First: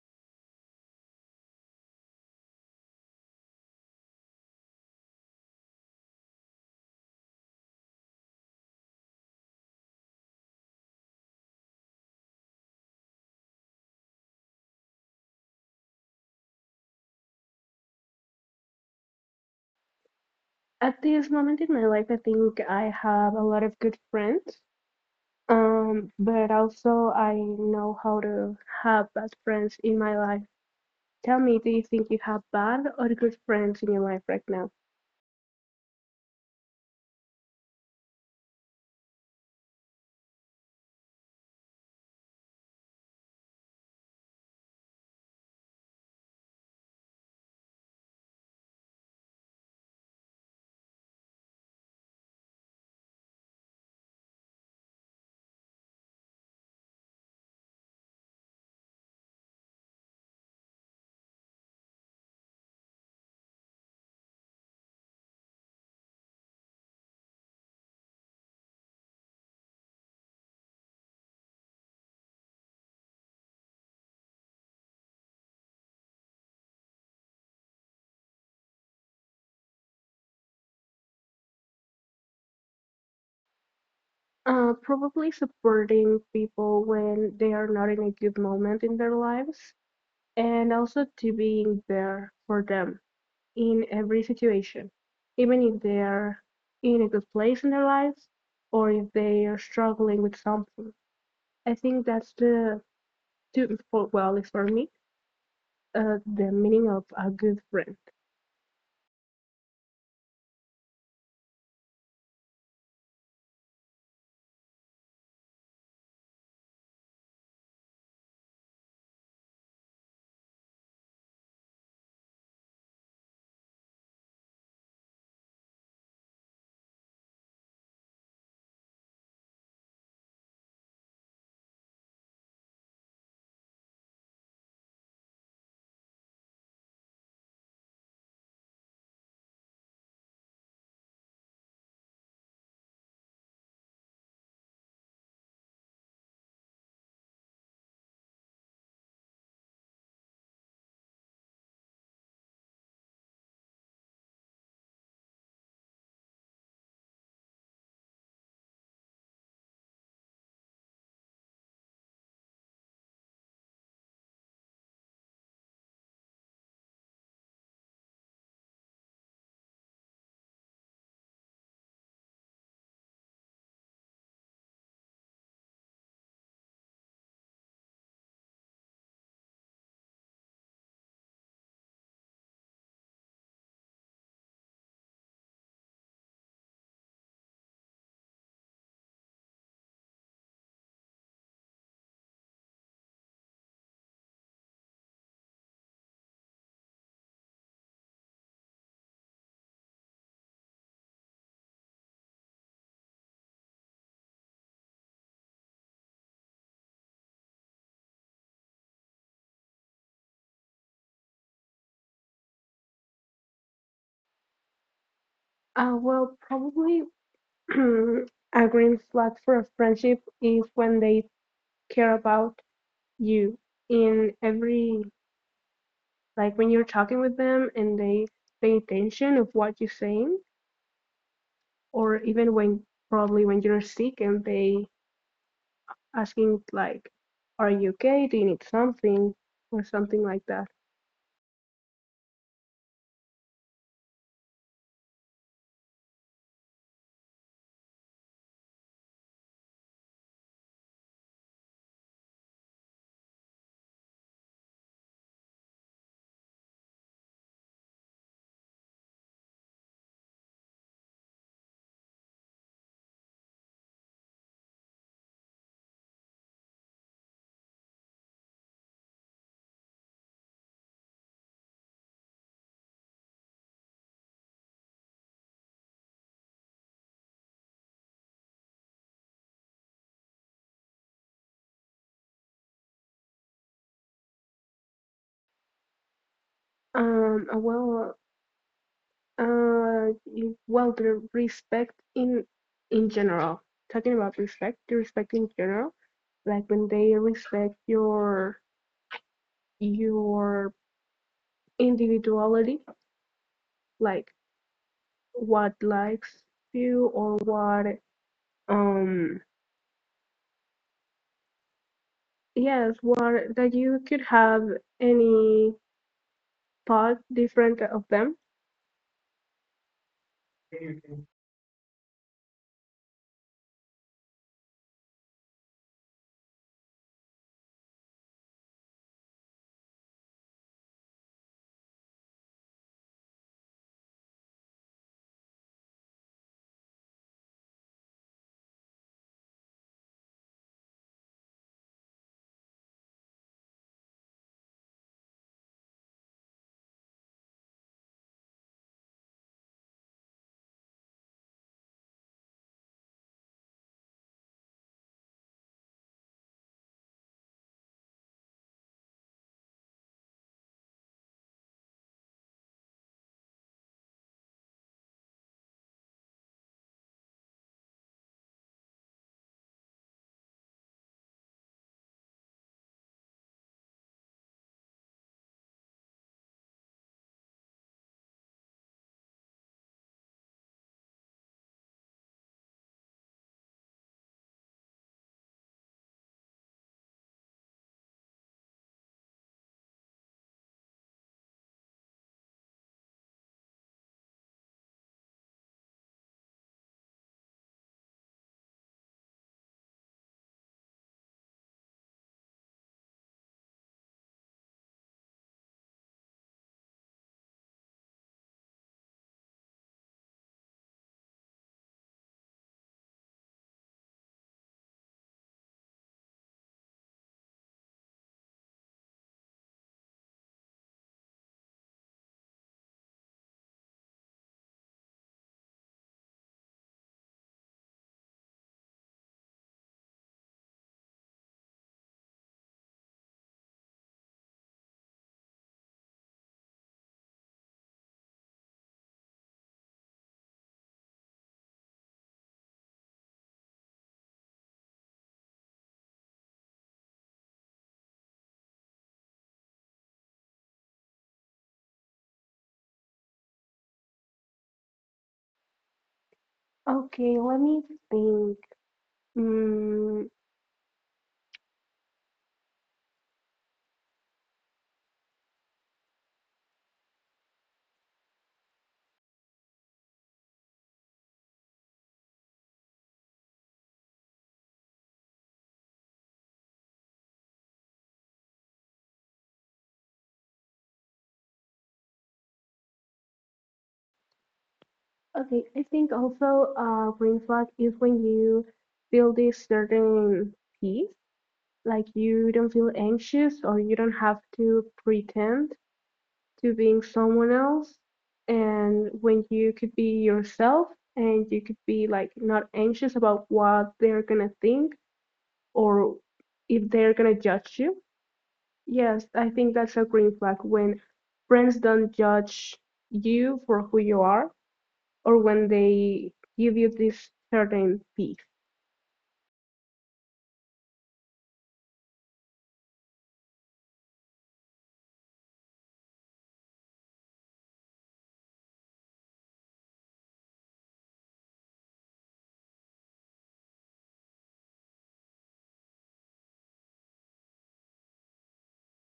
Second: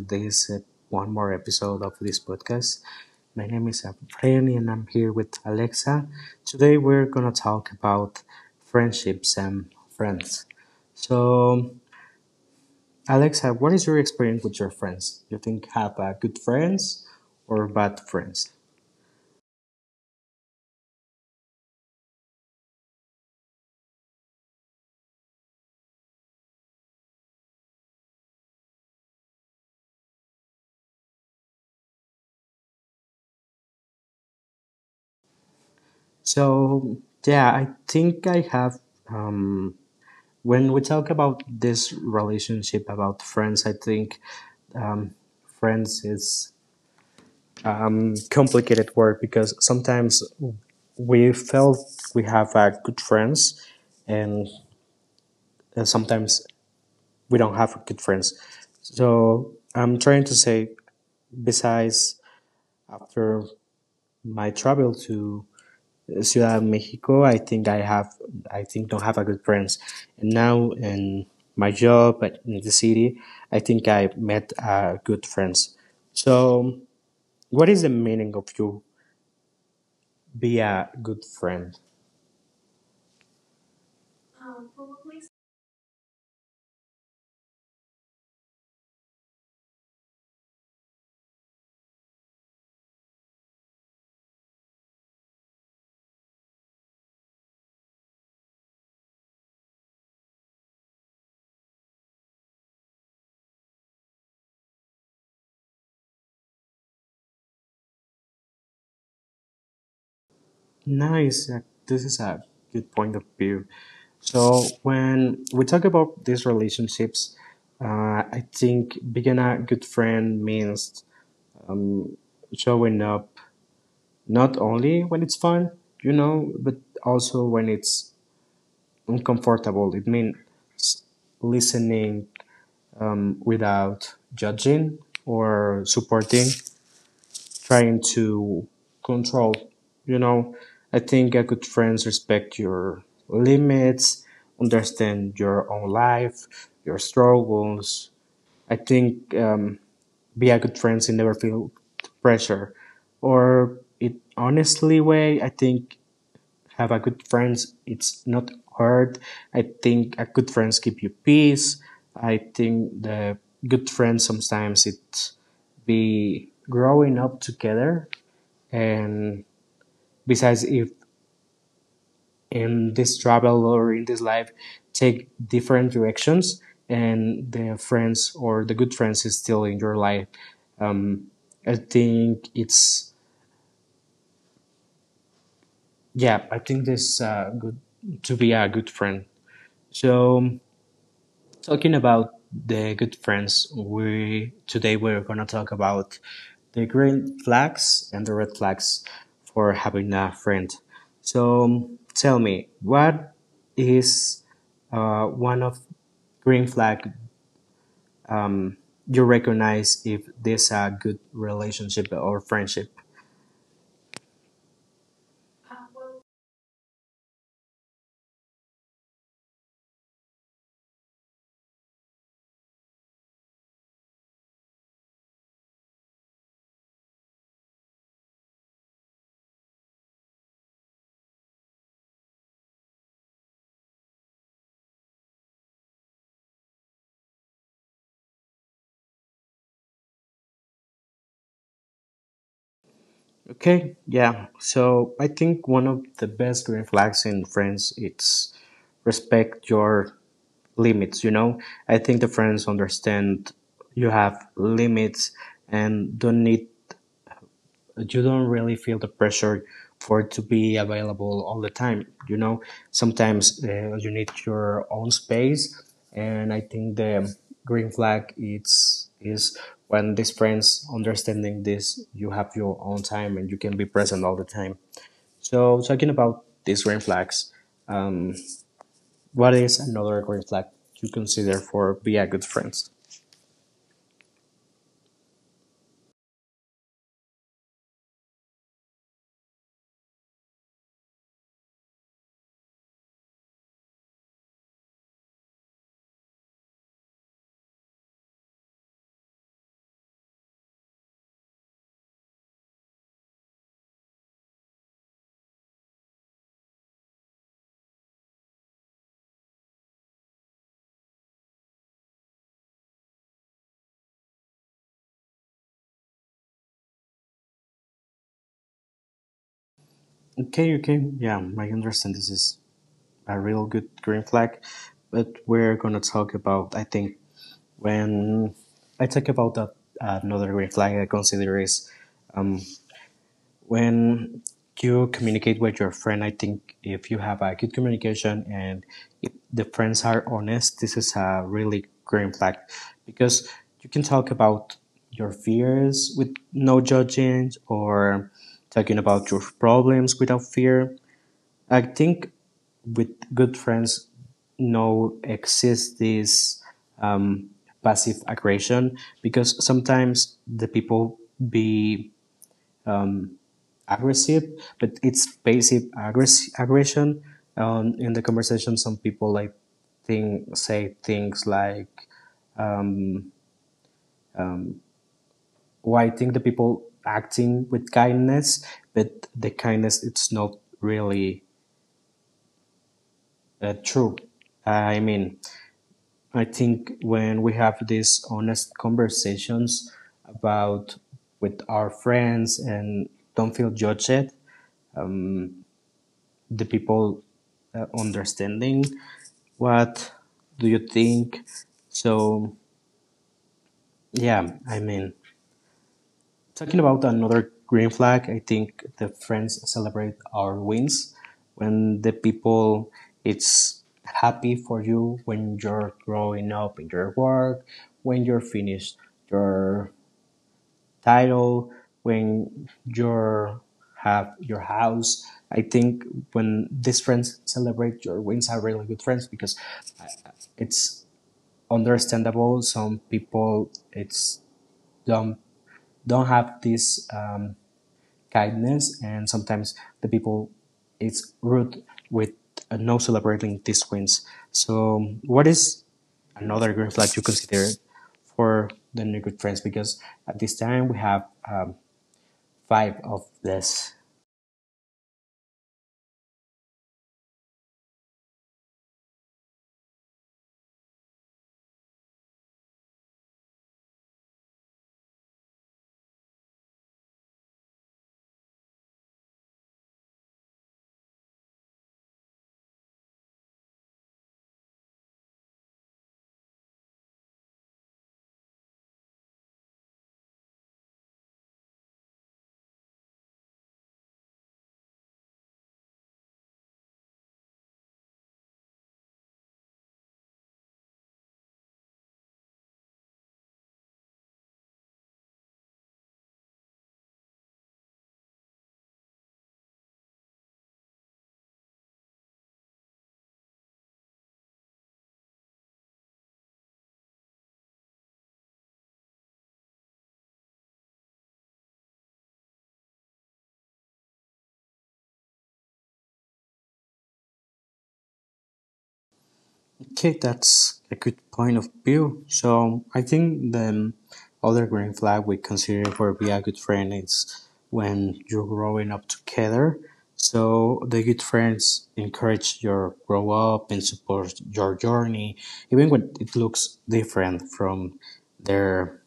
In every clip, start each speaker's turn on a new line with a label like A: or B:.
A: this one more episode of this podcast. My name is Efrain and I'm here with Alexa. Today we're gonna talk about friendships and friends. So, Alexa, what is your experience with your friends? You think have good friends or bad friends?
B: At this moment in my life, I think I have a lot of good friends, but also I know how to have bad friends in my life. Tell me, do you think you have bad or good friends in your life right now?
A: So, yeah, I think I have. Um, when we talk about this relationship about friends, I think um, friends is complicated word because sometimes we felt we have good friends and, and sometimes we don't have good friends, so I'm trying to say besides after my travel to Ciudad de Mexico, I think I have, I think don't have a good friends. And now in my job in the city, I think I met good friends. So what is the meaning of you be a good friend?
B: Probably supporting people when they are not in a good moment in their lives, and also to being there for them in every situation, even if they are in a good place in their lives or if they are struggling with something. I think that's well, it's for me, the meaning of a good friend.
A: Nice. This is a good point of view. So when we talk about these relationships, I think being a good friend means um, showing up not only when it's fun, you know, but also when it's uncomfortable. It means listening without judging or supporting trying to control. You know, I think a good friends respect your limits, understand your own life, your struggles. I think be a good friends and never feel pressure. Or it honestly way, I think have a good friends. It's not hard. I think a good friends keep you peace. I think the good friends sometimes it be growing up together and besides if in this travel or in this life take different directions and the friends or the good friends is still in your life. um, I think it's, yeah, I think this good to be a good friend. So talking about the good friends, we today we're gonna talk about the green flags and the red flags for having a friend. So tell me, what is one of green flag you recognize if this a good relationship or friendship?
B: Well, probably a green flag for a friendship is when they care about you in every, like when you're talking with them and they pay attention of what you're saying, or even when probably when you're sick and they asking like, are you okay? Do you need something or something like that?
A: Okay, yeah. So I think one of the best green flags in friends it's respect your limits, you know, I think the friends understand you have limits and don't need, you don't really feel the pressure for to be available all the time, you know, sometimes you need your own space. And I think the green flag it's is when these friends understanding this you have your own time and you can be present all the time. So talking about these green flags, um, what is another green flag you consider for be a good friends?
B: Um, uh, well, well, the respect in general, talking about respect, the respect in general, like when they respect your your individuality, like what likes you or what um yes, what that you could have any part different of them.
A: Okay, okay, yeah, I understand this is a real good green flag, but we're gonna talk about, I think when I talk about that, another green flag I consider is when you communicate with your friend. I think if you have a good communication and if the friends are honest, this is a really green flag, because you can talk about your fears with no judging or talking about your problems without fear. I think with good friends no exists this um, passive aggression, because sometimes the people be aggressive, but it's aggression. In the conversation, some people like think say things like, "Why think the people acting with kindness?" But the kindness, it's not really true. I mean, I think when we have these honest conversations about with our friends and don't feel judged, the people understanding what do you think. So, yeah, I mean, talking about another green flag, I think the friends celebrate our wins when the people it's happy for you, when you're growing up in your work, when you're finished your title, when you're have your house. I think when these friends celebrate your wins are really good friends, because it's understandable some people it's don't don't have this kindness, and sometimes the people it's rude with no celebrating these wins. So what is another green flag you consider for the new good friends, because at this time we have um, five of this.
B: Okay, let me think. Mm, Okay, I think also a green flag is when you feel this certain peace, like you don't feel anxious or you don't have to pretend to being someone else, and when you could be yourself and you could be like not anxious about what they're gonna think or if they're gonna judge you. Yes, I think that's a green flag when friends don't judge you for who you are or when they give you this certain piece.
A: Okay, that's a good point of view. So I think the other green flag we consider for be a good friend is when you're growing up together. So the good friends encourage your grow up and support your journey, even when it looks different from their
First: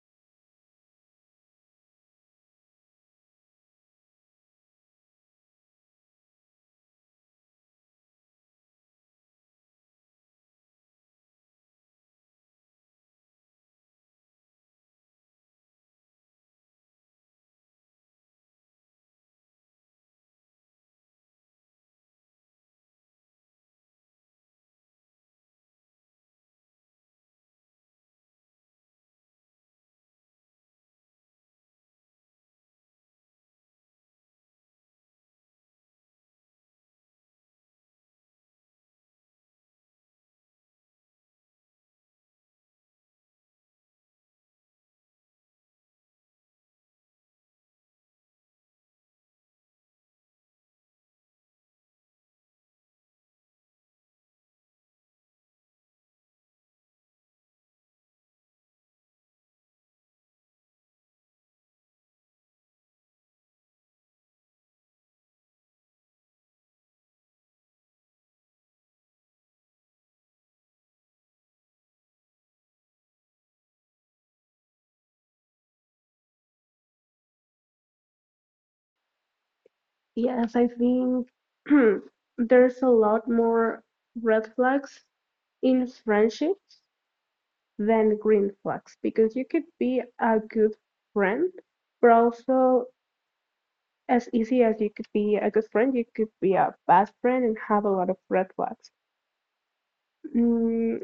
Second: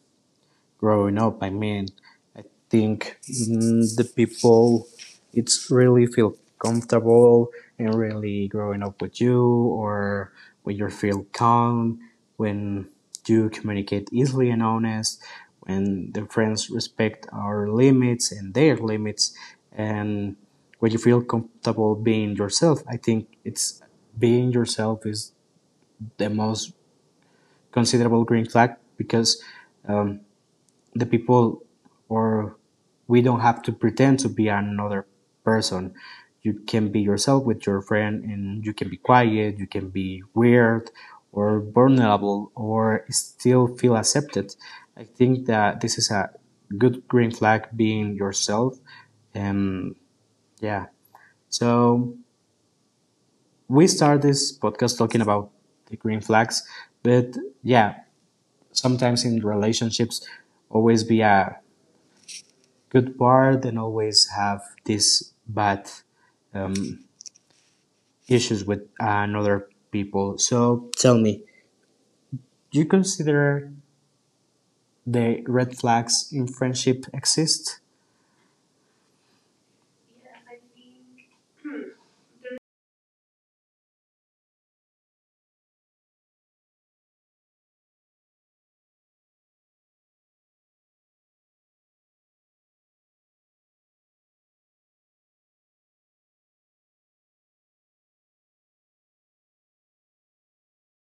A: growing up. I mean, I think the people it's really feel comfortable and really growing up with you, or when you feel calm, when you communicate easily and honest, when the friends respect our limits and their limits, and when you feel comfortable being yourself, I think it's, being yourself is the most considerable green flag, because um, the people or we don't have to pretend to be another person. You can be yourself with your friend, and you can be quiet, you can be weird or vulnerable or still feel accepted. I think that this is a good green flag, being yourself. um yeah. So we start this podcast talking about the green flags, but, yeah, sometimes in relationships always be a good part and always have these bad um, issues with another people. So tell me, do you consider the red flags in friendship exist?
B: Yes, I think there's a lot more red flags in friendships than green flags because you could be a good friend, but also as easy as you could be a good friend, you could be a bad friend and have a lot of red flags. Mm,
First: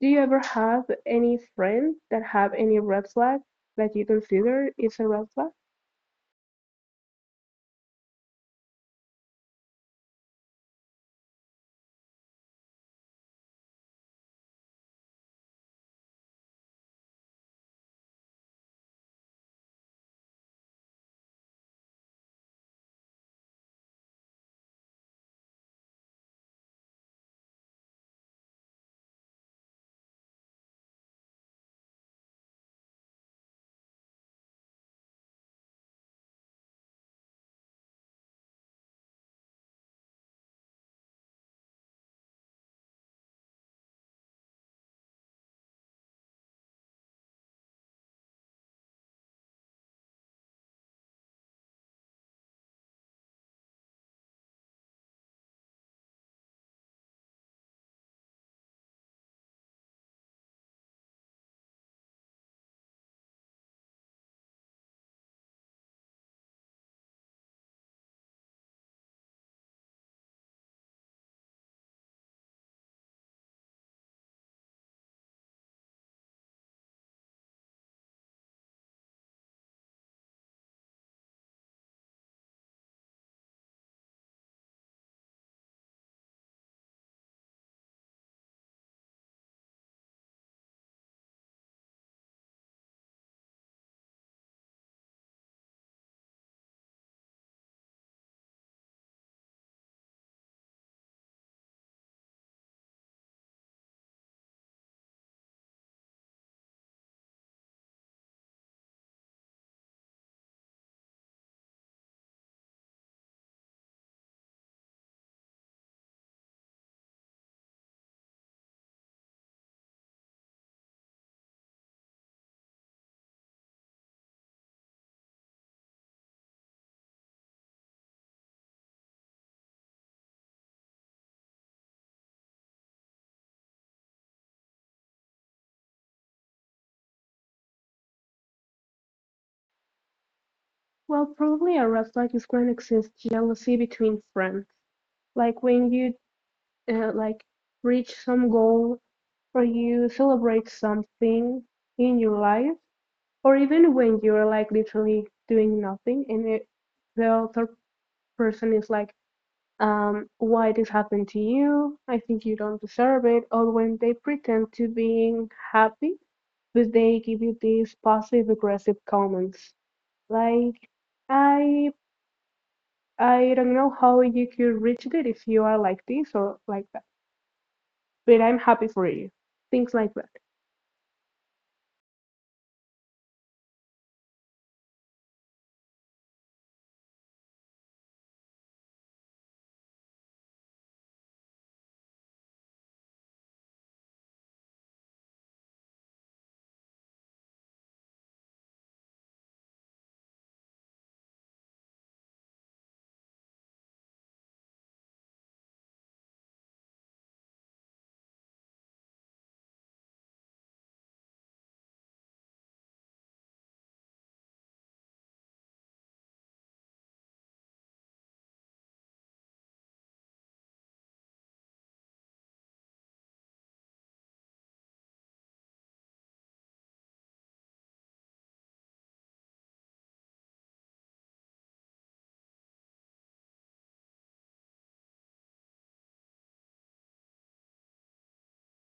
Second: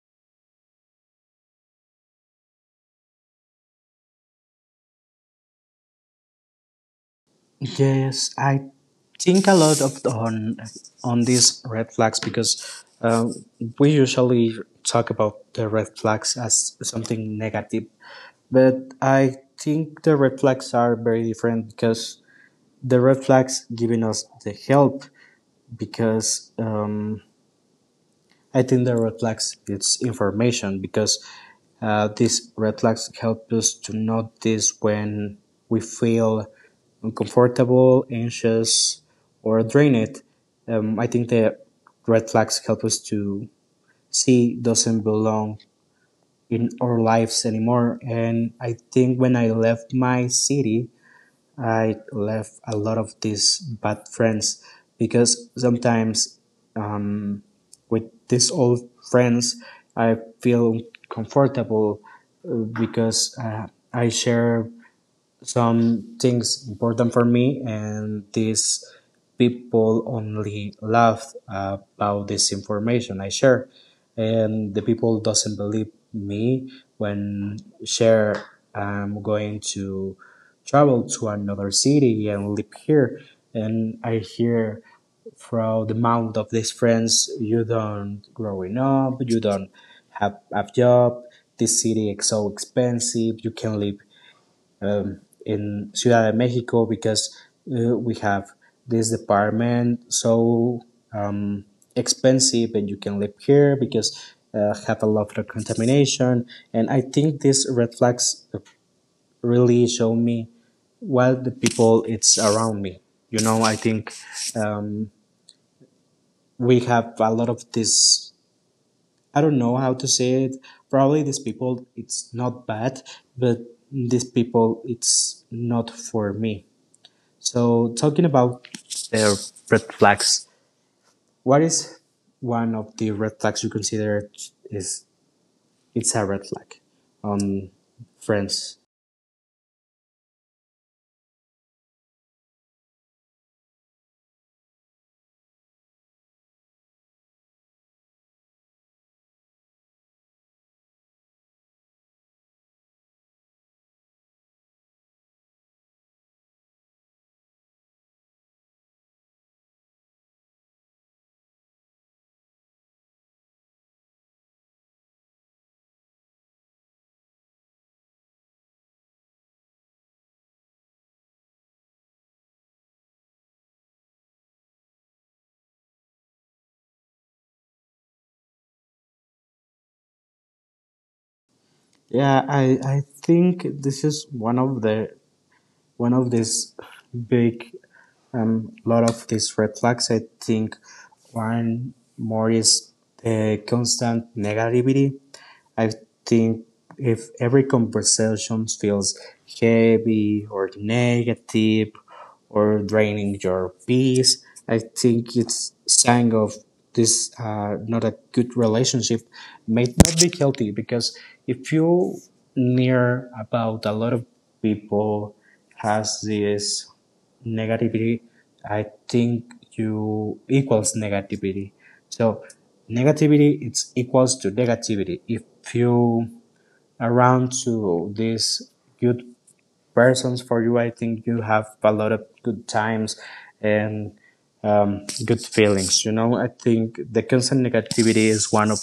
B: do you ever have any friend that have any red flag that you consider is a red flag?
A: Yes, I think a lot of on these red flags, because we usually talk about the red flags as something negative, but I think the red flags are very different, because the red flags giving us the help, because I think the red flags it's information, because these red flags help us to notice when we feel uncomfortable, anxious, or drained. I think the red flags help us to see doesn't belong in our lives anymore. And I think when I left my city, I left a lot of these bad friends, because sometimes with these old friends. I feel comfortable uh, because I share some things important for me, and these people only laugh about this information I share, and the people doesn't believe me when share I'm going to travel to another city and live here, and I hear from the mouth of these friends you don't growing up, you don't have a job, this city is so expensive you can live in Ciudad de Mexico, because we have this department so um, expensive and you can live here because have a lot of contamination. And I think these red flags really show me what the people it's around me, you know. I think um, we have a lot of this, I don't know how to say it, probably these people it's not bad, but these people it's not for me. So talking about their red flags, what is one of the red flags you consider is it's a red flag on friends?
B: Well, probably a red flag is when exists jealousy between friends. Like when you like reach some goal or you celebrate something in your life, or even when you're like literally doing nothing and it, the other person is like, why this happened to you? I think you don't deserve it. Or when they pretend to being happy, but they give you these passive aggressive comments like, I I don't know how you could reach it if you are like this or like that, but I'm happy for you. Things like that.
A: Yeah, I think this is one of the one of these big lot of these red flags. I think one more is the constant negativity. I think if every conversation feels heavy or negative or draining your peace, I think it's sign of this not a good relationship, may not be healthy, because if you near about a lot of people has this negativity, I think you equals negativity. So negativity it's equals to negativity if you around to these good persons for you. I think you have a lot of good times and good feelings, you know. I think the constant negativity is one of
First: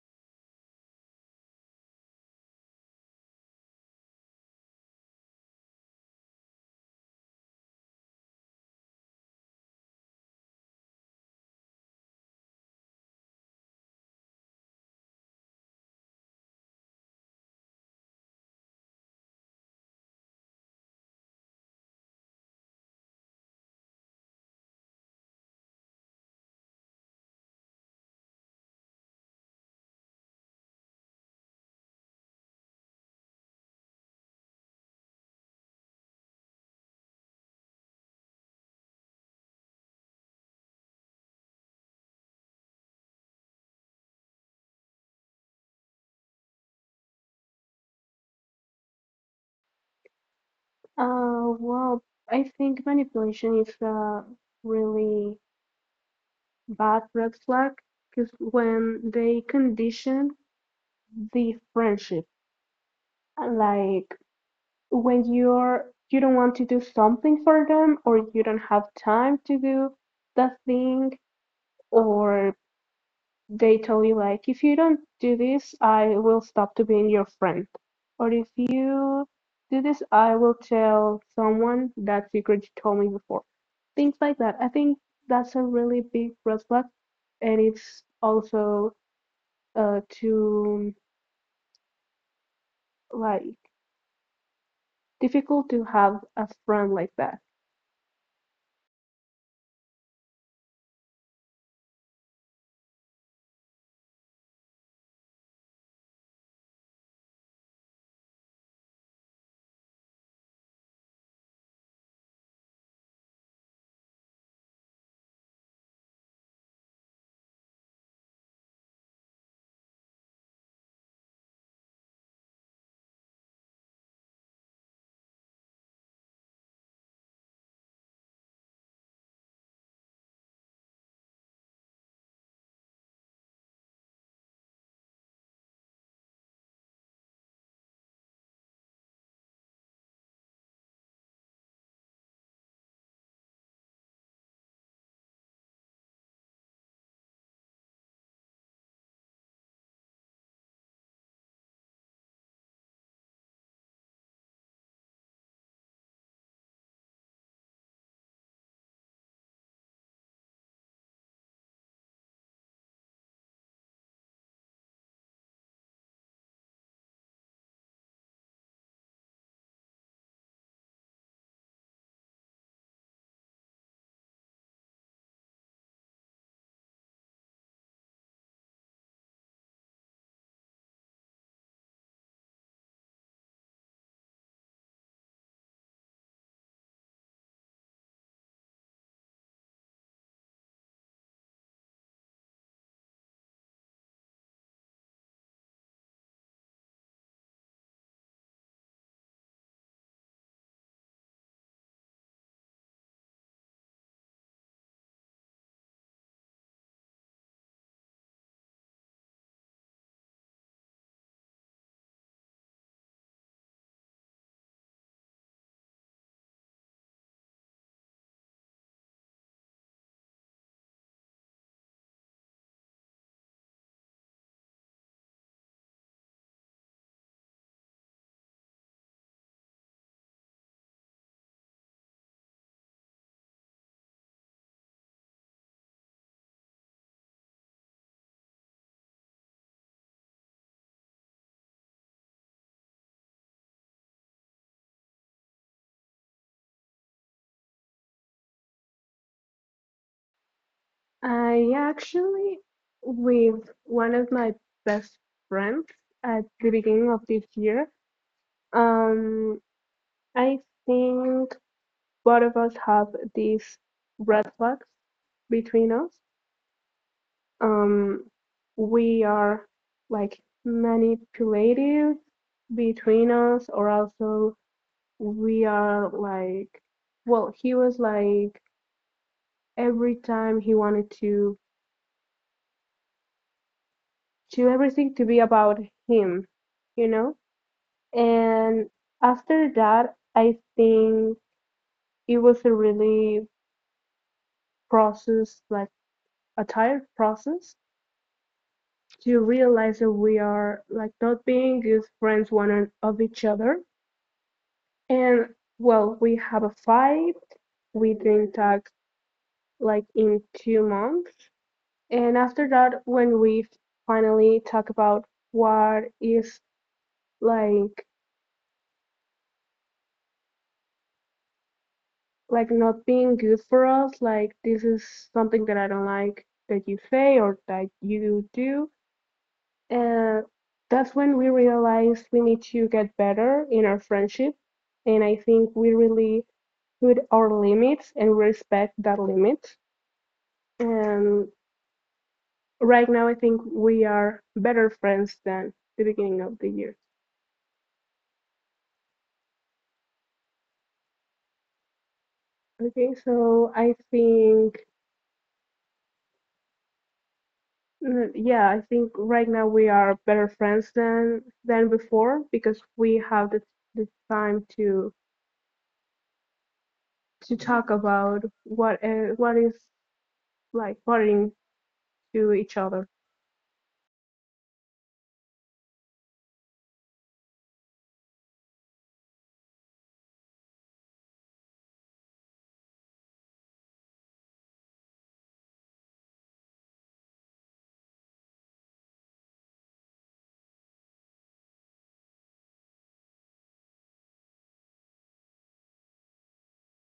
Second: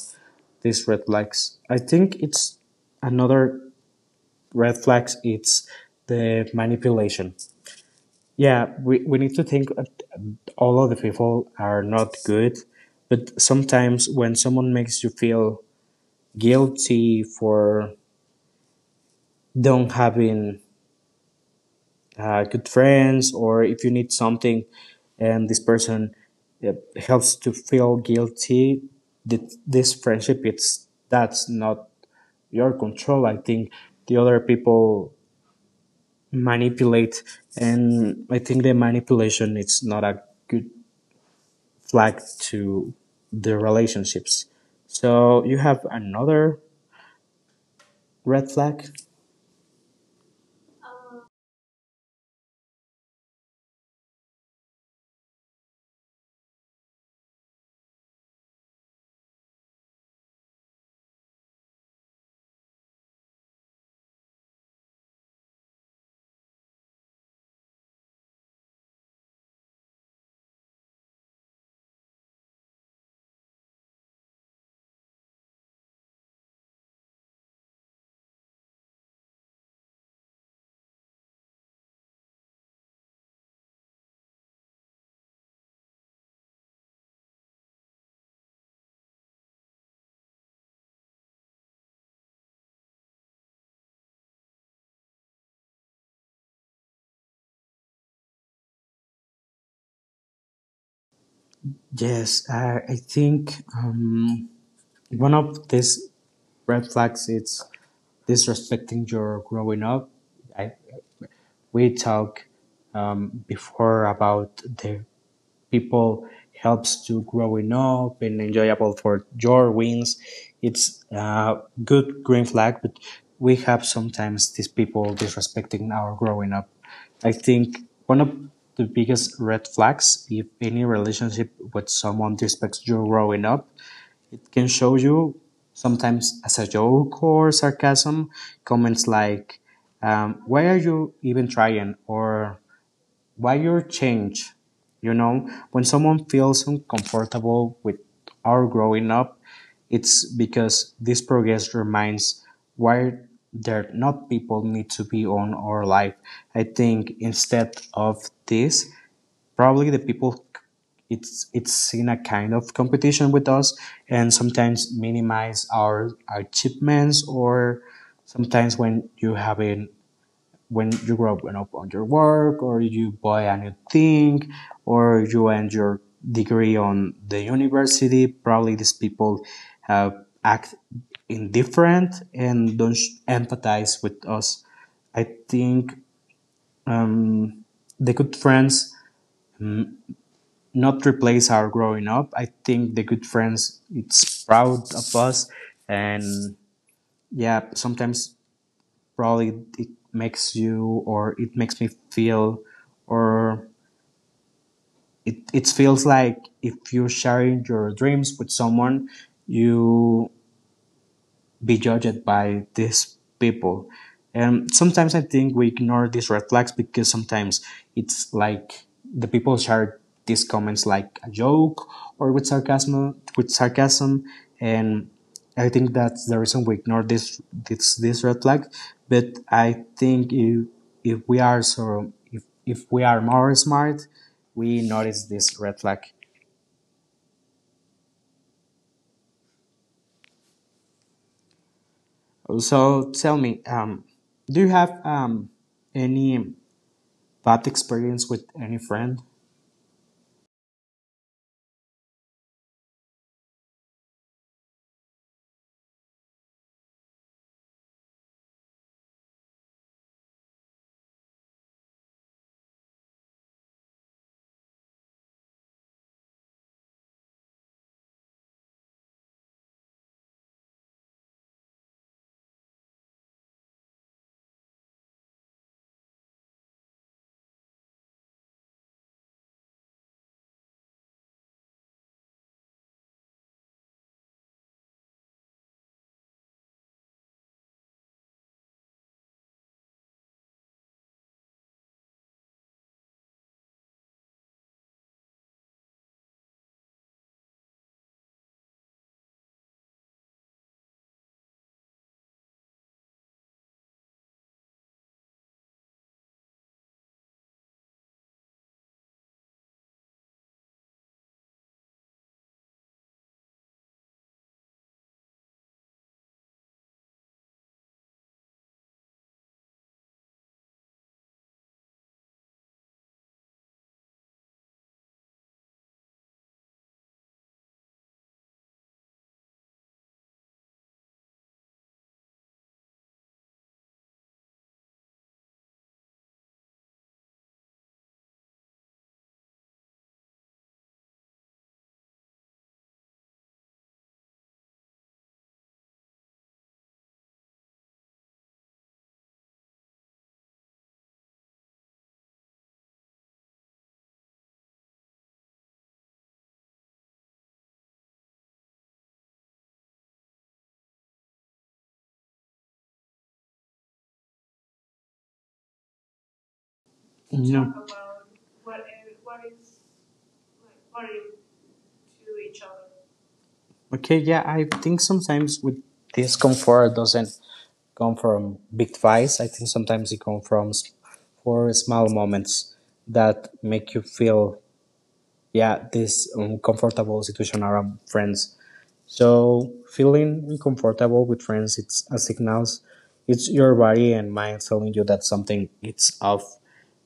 A: these red flags. I think it's another red flags it's the manipulation. Yeah, we need to think all other people are not good, but sometimes when someone makes you feel guilty for don't having good friends, or if you need something and this person helps to feel guilty, that this friendship it's that's not your control. I think the other people manipulate, and I think the manipulation it's not a good flag to the relationships. So you have another red flag?
B: Well, I think manipulation is a really bad red flag because when they condition the friendship, like when you're you don't want to do something for them or you don't have time to do the thing or they tell you like if you don't do this, I will stop to being your friend, or if you do this, I will tell someone that secret you told me before. Things like that, I think that's a really big red flag, and it's also too like difficult to have a friend like that.
A: Yes, I think one of these red flags is disrespecting your growing up. I, we talk before about the people helps to growing up and enjoyable for your wins. It's a good green flag, but we have sometimes these people disrespecting our growing up. I think one of the biggest red flags if any relationship with someone disrespects your growing up, it can show you sometimes as a joke or sarcasm, comments like, why are you even trying? Or wire change. You know, when someone feels uncomfortable with our growing up, it's because this progress reminds why they're not people need to be on our life. I think instead of this, probably the people it's in a kind of competition with us and sometimes minimize our achievements. Or sometimes when you have a when you grow up on your work, or you buy a new thing, or you end your degree on the university, probably these people have act indifferent and don't empathize with us. I think mm, the good friends not replace our growing up. I think the good friends it's proud of us. And yeah, sometimes probably it makes you, or it makes me feel, or it feels like if you're sharing your dreams with someone, you be judged by these people. And sometimes I think we ignore these red flags because sometimes it's like the people share these comments like a joke or with sarcasm, and I think that's the reason we ignore this red flag. But I think if if we are more smart, we notice this red flag. So tell me, do you have any bad experience with any friend?
B: I actually with one of my best friends at the beginning of this year, um I think both of us have these red flags between us. Um, we are like manipulative between us, or also we are like, well, he was like every time he wanted to do everything to be about him, you know? And after that, I think it was a really process, like a tired process to realize that we are like not being good friends one of each other. And well, we have a fight. We didn't talk like in 2 months. And after that, when we finally talk about what is like like not being good for us, like this is something that I don't like that you say or that you do. And that's when we realized we need to get better in our friendship. And I think we really put our limits and respect that limit. And right now, I think we are better friends than the beginning of the year. Okay, so I think, yeah, I think right now we are better friends than before because we have the time to
A: No.
B: talk about what is like bothering to each other.
A: Okay, yeah, I think sometimes with this comfort doesn't come from big fights. I think sometimes it comes from for small moments that make you feel, yeah, this uncomfortable situation around friends. So feeling uncomfortable with friends, it's a signals. It's your body and mind telling you that something it's off.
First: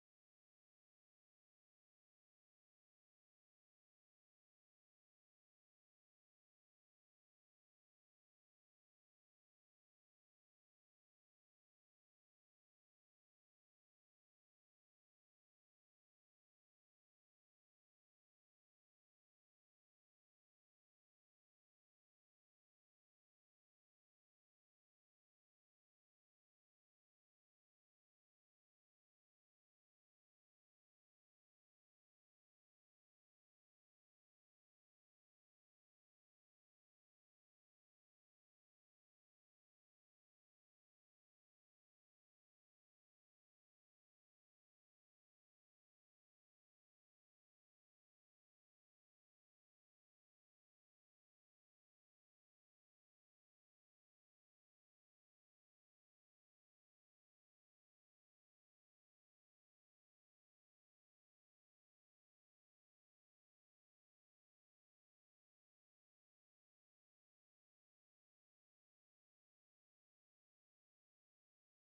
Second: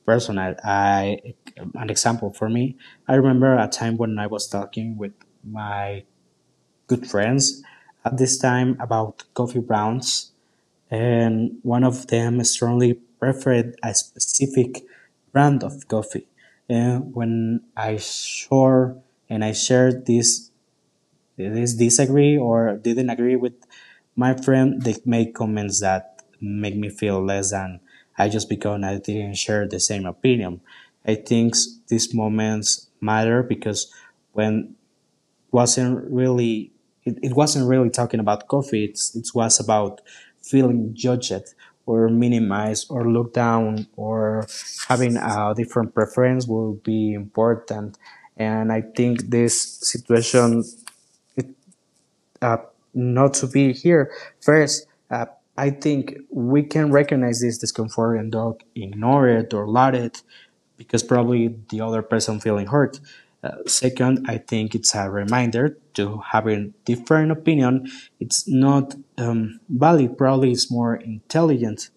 A: Personal, I an example for me. I remember a time when I was talking with my good friends at this time about coffee brands, and one of them strongly preferred a specific brand of coffee. And when I saw and I shared this, they disagree or didn't agree with my friend. They make comments that make me feel less than I, just because I didn't share the same opinion. I think these moments matter because when wasn't really it wasn't really talking about coffee. It's, it was about feeling judged or minimized or looked down, or having a different preference will be important. And I think this situation it uh, not to be here. First, I think we can recognize this discomfort and don't ignore it or let it, because probably the other person feeling hurt. Second, I think it's a reminder to having different opinion. It's not valid. Probably it's more intelligent.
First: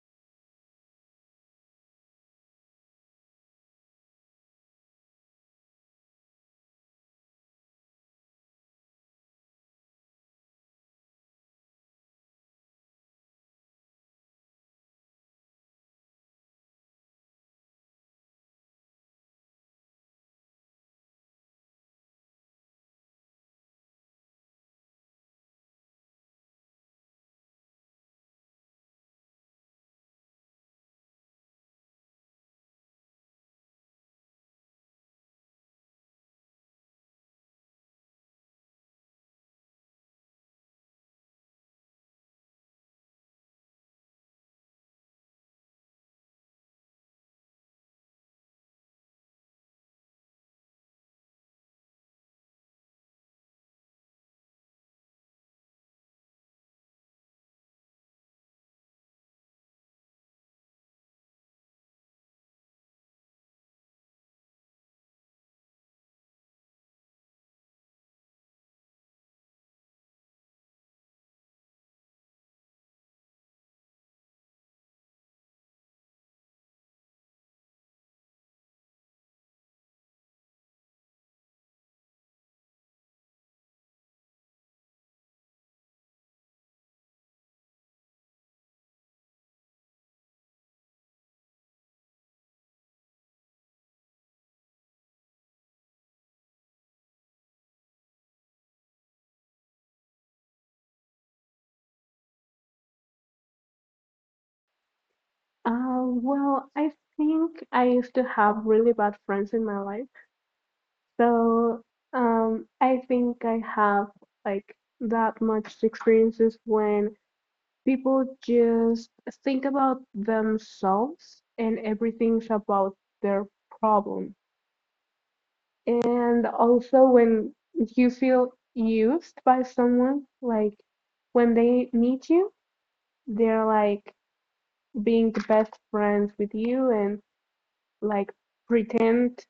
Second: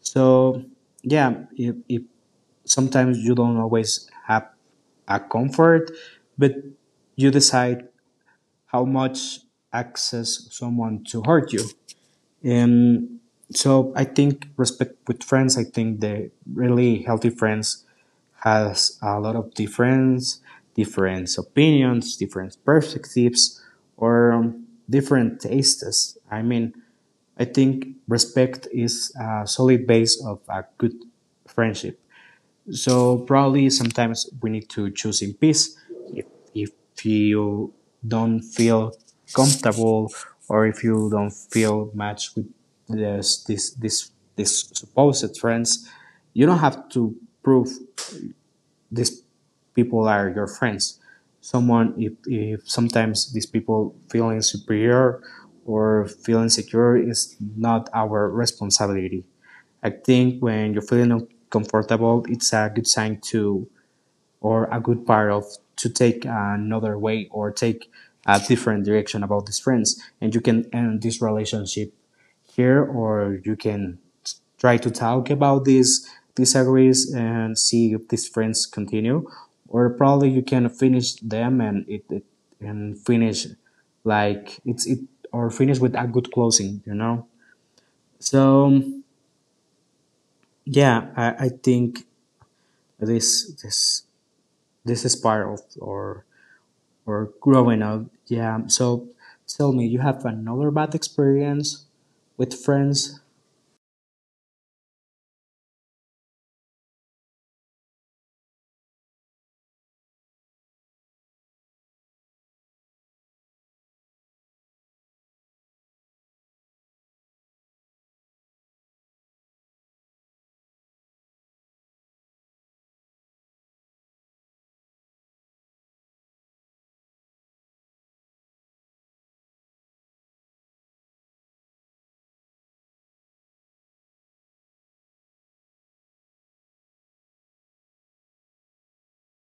A: So yeah, if sometimes you don't always have a comfort, but you decide how much access someone to hurt you. And so I think respect with friends, I think the really healthy friends has a lot of difference, different opinions, different perspectives, or different tastes. I mean, I think respect is a solid base of a good friendship. So probably sometimes we need to choose in peace. If, if you don't feel comfortable, or if you don't feel matched with this supposed trends, you don't have to prove these people are your friends. Someone, if sometimes these people feeling superior or feeling secure is not our responsibility. I think when you're feeling uncomfortable, it's a good sign to, or a good part of, to take another way, or take a different direction about these friends. And you can end this relationship here, or you can try to talk about these disagrees and see if these friends continue, or probably you can finish them and it and finish like it's it, or finish with a good closing, you know. So yeah, I think this this this is part of or growing up. Yeah. So tell me, you have another bad experience with friends?
B: Well, I think I used to have really bad friends in my life. So, I think I have like that much experiences when people just think about themselves and everything's about their problem. And also when you feel used by someone, like when they meet you, they're like being the best friends with you and like pretend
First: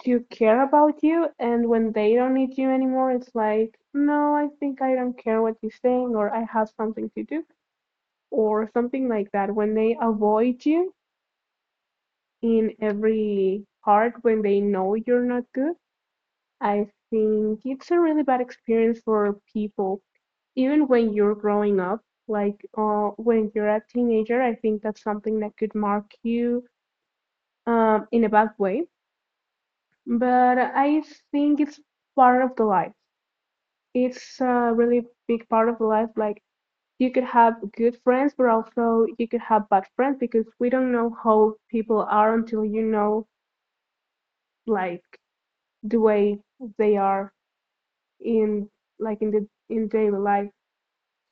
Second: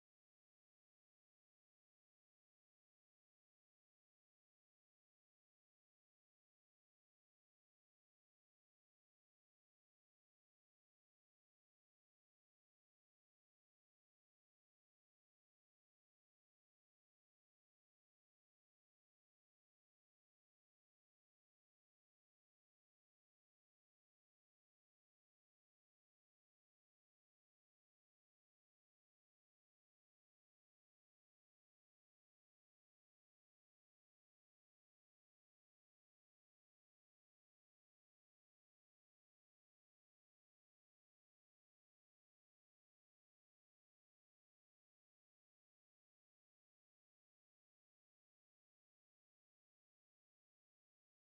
B: to care about you, and when they don't need you anymore, it's like, no, I think I don't care what you're saying, or I have something to do or something like that. When they avoid you in every part, when they know you're not good, I think it's a really bad experience for people, even when you're growing up, like when you're a teenager, I think that's something that could mark you in a bad way. But I think it's part of the life. It's a really big part of life. Like you could have good friends, but also you could have bad friends because we don't know how people are until you know, like the way they are in like in the in daily life.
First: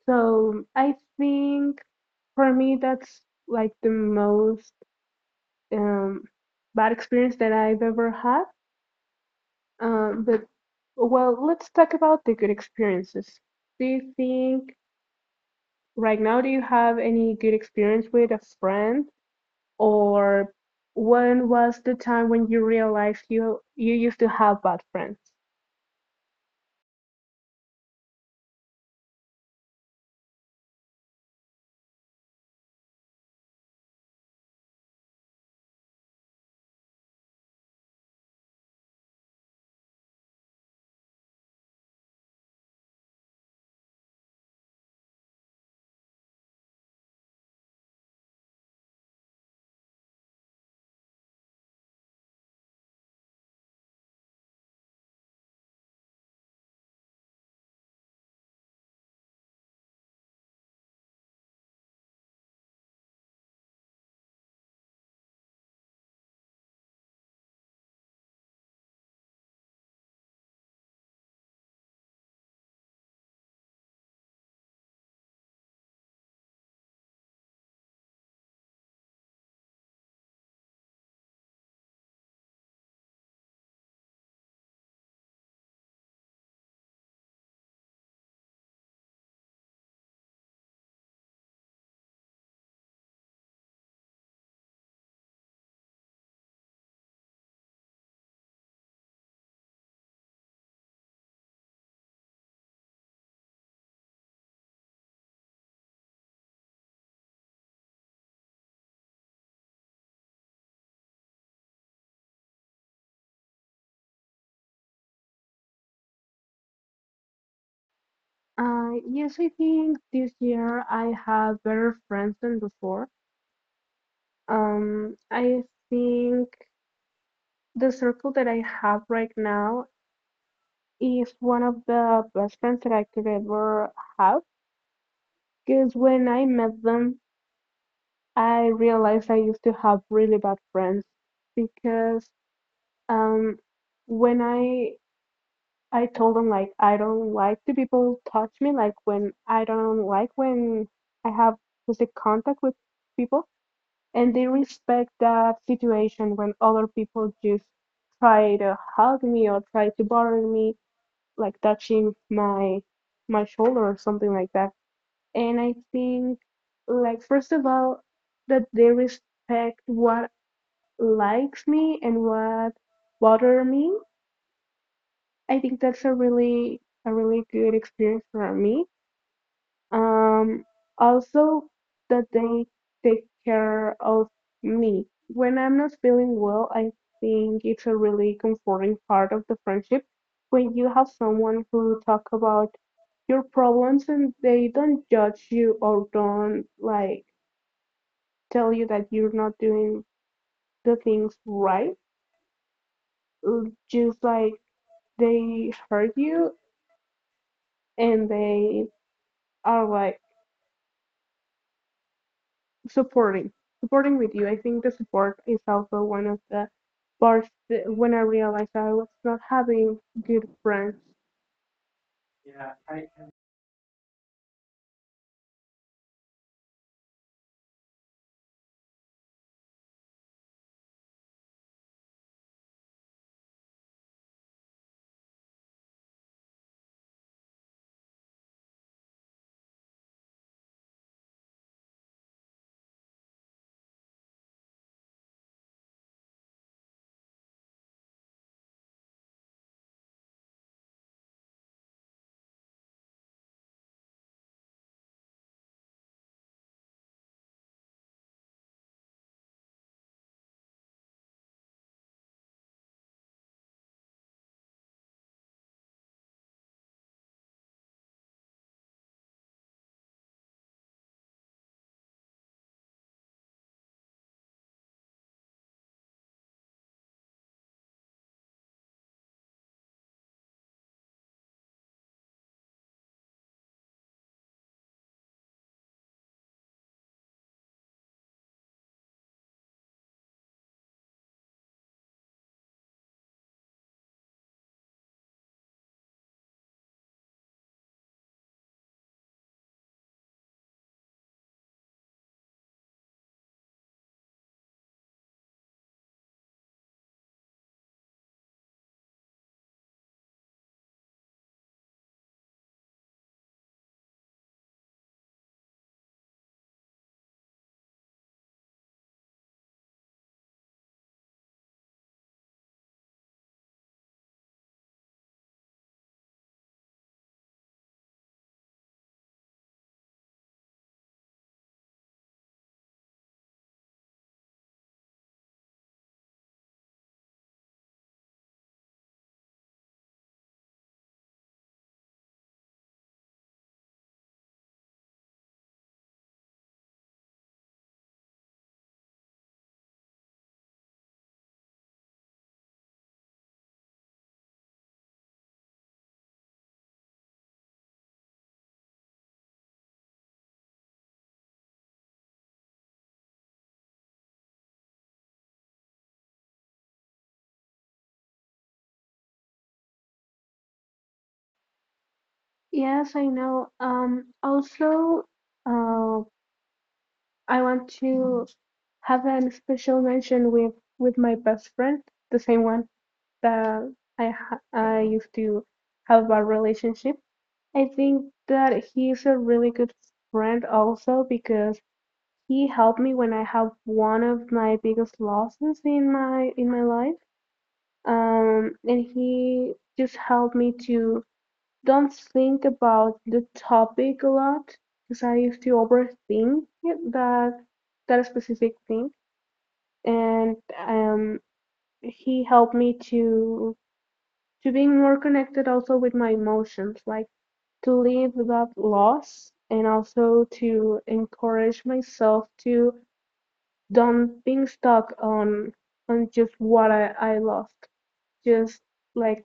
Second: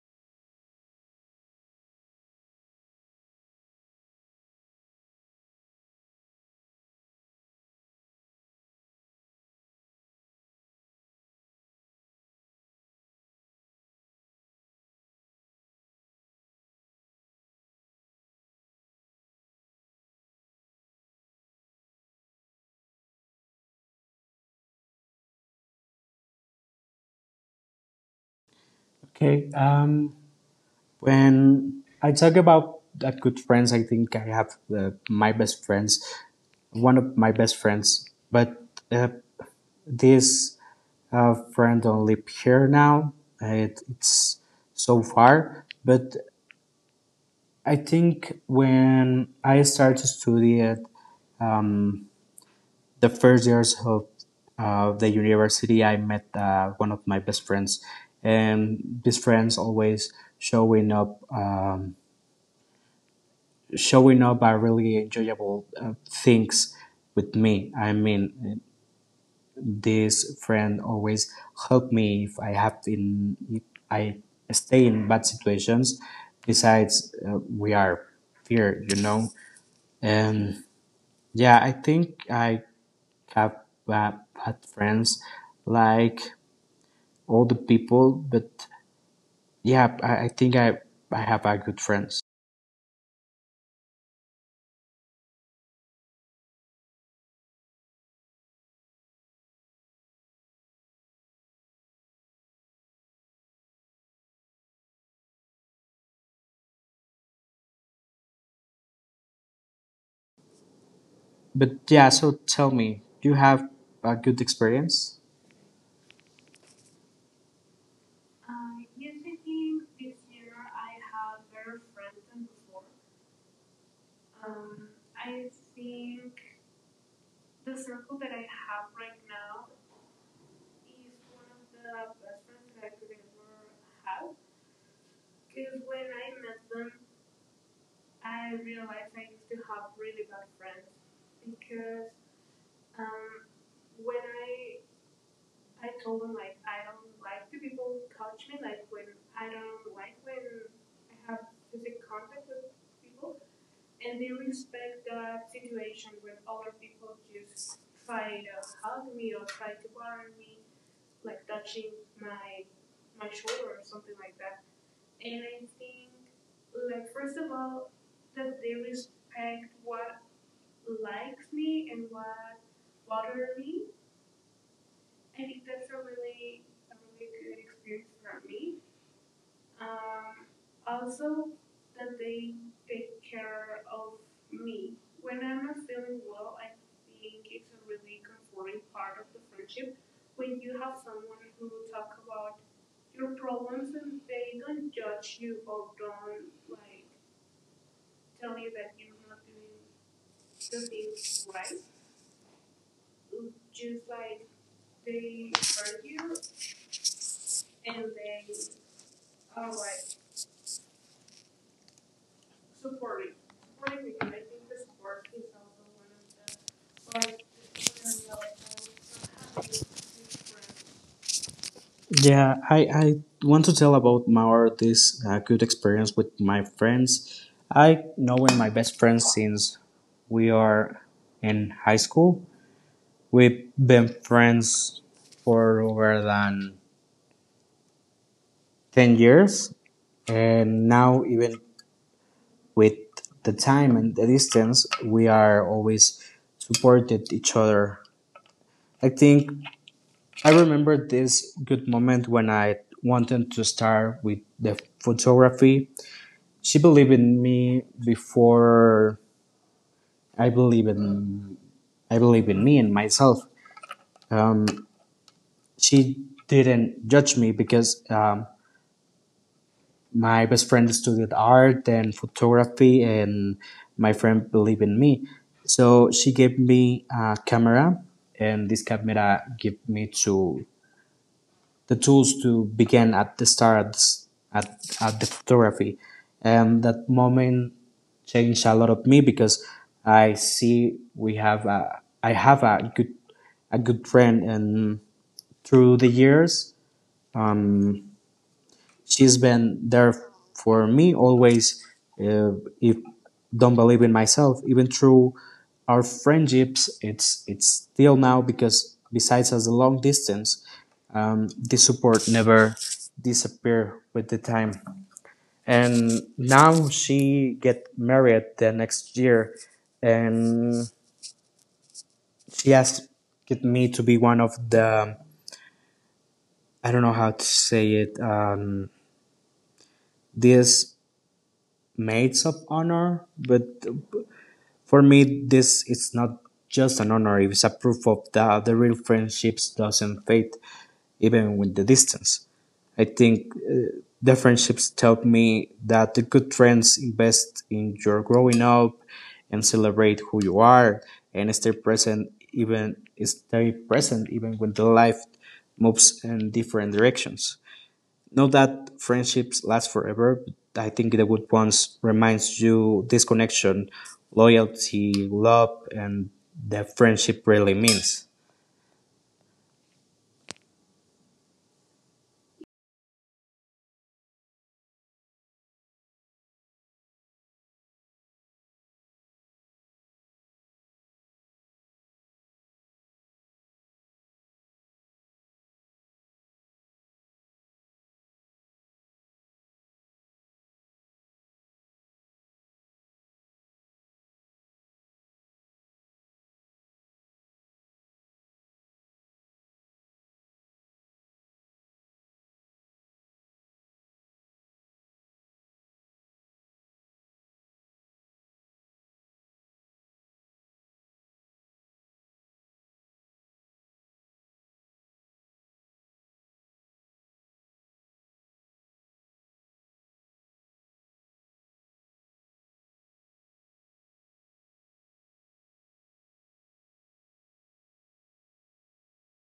B: So I think for me that's like the most um, bad experience that I've ever had. But well, let's talk about the good experiences. Do you think, right now, do you have any good experience with a friend, or when was the time when you realized you you used to have bad friends?
A: Okay. When I talk about that good friends, I think I have my best friends, one of my best friends, but uh, this friend only pure now. It's so far, but I think when I started to study at the first years of the university, I met one of my best friends, and these friends always showing up. Showing up are really enjoyable things with me. I mean, this friend always help me if I have in if I stay in bad situations. Besides, we are here, you know. And yeah, I think I have uh, bad friends like all the people, but yeah, I think I have good friends. But yeah, so tell me, do you have a good experience?
B: Yes, I think this year I have better friends than before. I think the circle that I have right now is one of the best friends that I could ever have. Because when I met them, I realized I used to have really bad friends because, Um, when I told them like I don't like the people touch me, like when I don't like when I have physical contact with people, and they respect that situation when other people just try to hug me or try to bother me, like touching my shoulder or something like that. And I think like first of all that they respect what likes me and what bother me. I think that's a really good experience for me. Um, Also that they take care of me. When I'm not feeling well, I think it's a really comforting part of the friendship when you have someone who talk about your problems and they don't judge you or don't like tell you that you're not doing the things right. Just like they hurt you and they are like supporting supporting with you. I think the support is also one of the parts that when I realized I was not having good friends.
A: Yeah, I want to tell about my this good experience with my friends. I knowing my best friends since we are in high school. We've been friends for over than 10 years. And now, even with the time and the distance, we are always supported each other. I think I remember this good moment when I wanted to start with the photography. She believed in me before I believe in me and myself. Um, she didn't judge me because my best friend studied art and photography, and my friend believed in me. So she gave me a camera, and this camera gave me to the tools to begin at the start at the photography. And that moment changed a lot of me because I see we have a, I have a good friend, and through the years she's been there for me always uh, if don't believe in myself, even through our friendships it's still now because besides as a long distance, the support never disappear with the time. And now she get married the next year, and she asked get me to be one of the, I don't know how to say it, these maids of honor. But for me, this is not just an honor. It's a proof of that the real friendships doesn't fade even with the distance. I think the friendships taught me that the good friends invest in your growing up and celebrate who you are and stay present even when the life moves in different directions. Not that friendships last forever, but I think the good ones reminds you this connection, loyalty, love, and the friendship really means.
B: Yes, I know. Also, uh, I want to have a special mention with my best friend, the same one that I used to have a relationship. I think that he's a really good friend also because he helped me when I have one of my biggest losses in my life. And he just helped me to don't think about the topic a lot because I used to overthink it, that specific thing. And he helped me to being more connected also with my emotions, like to live without loss and also to encourage myself to don't being stuck on just what I lost. Just like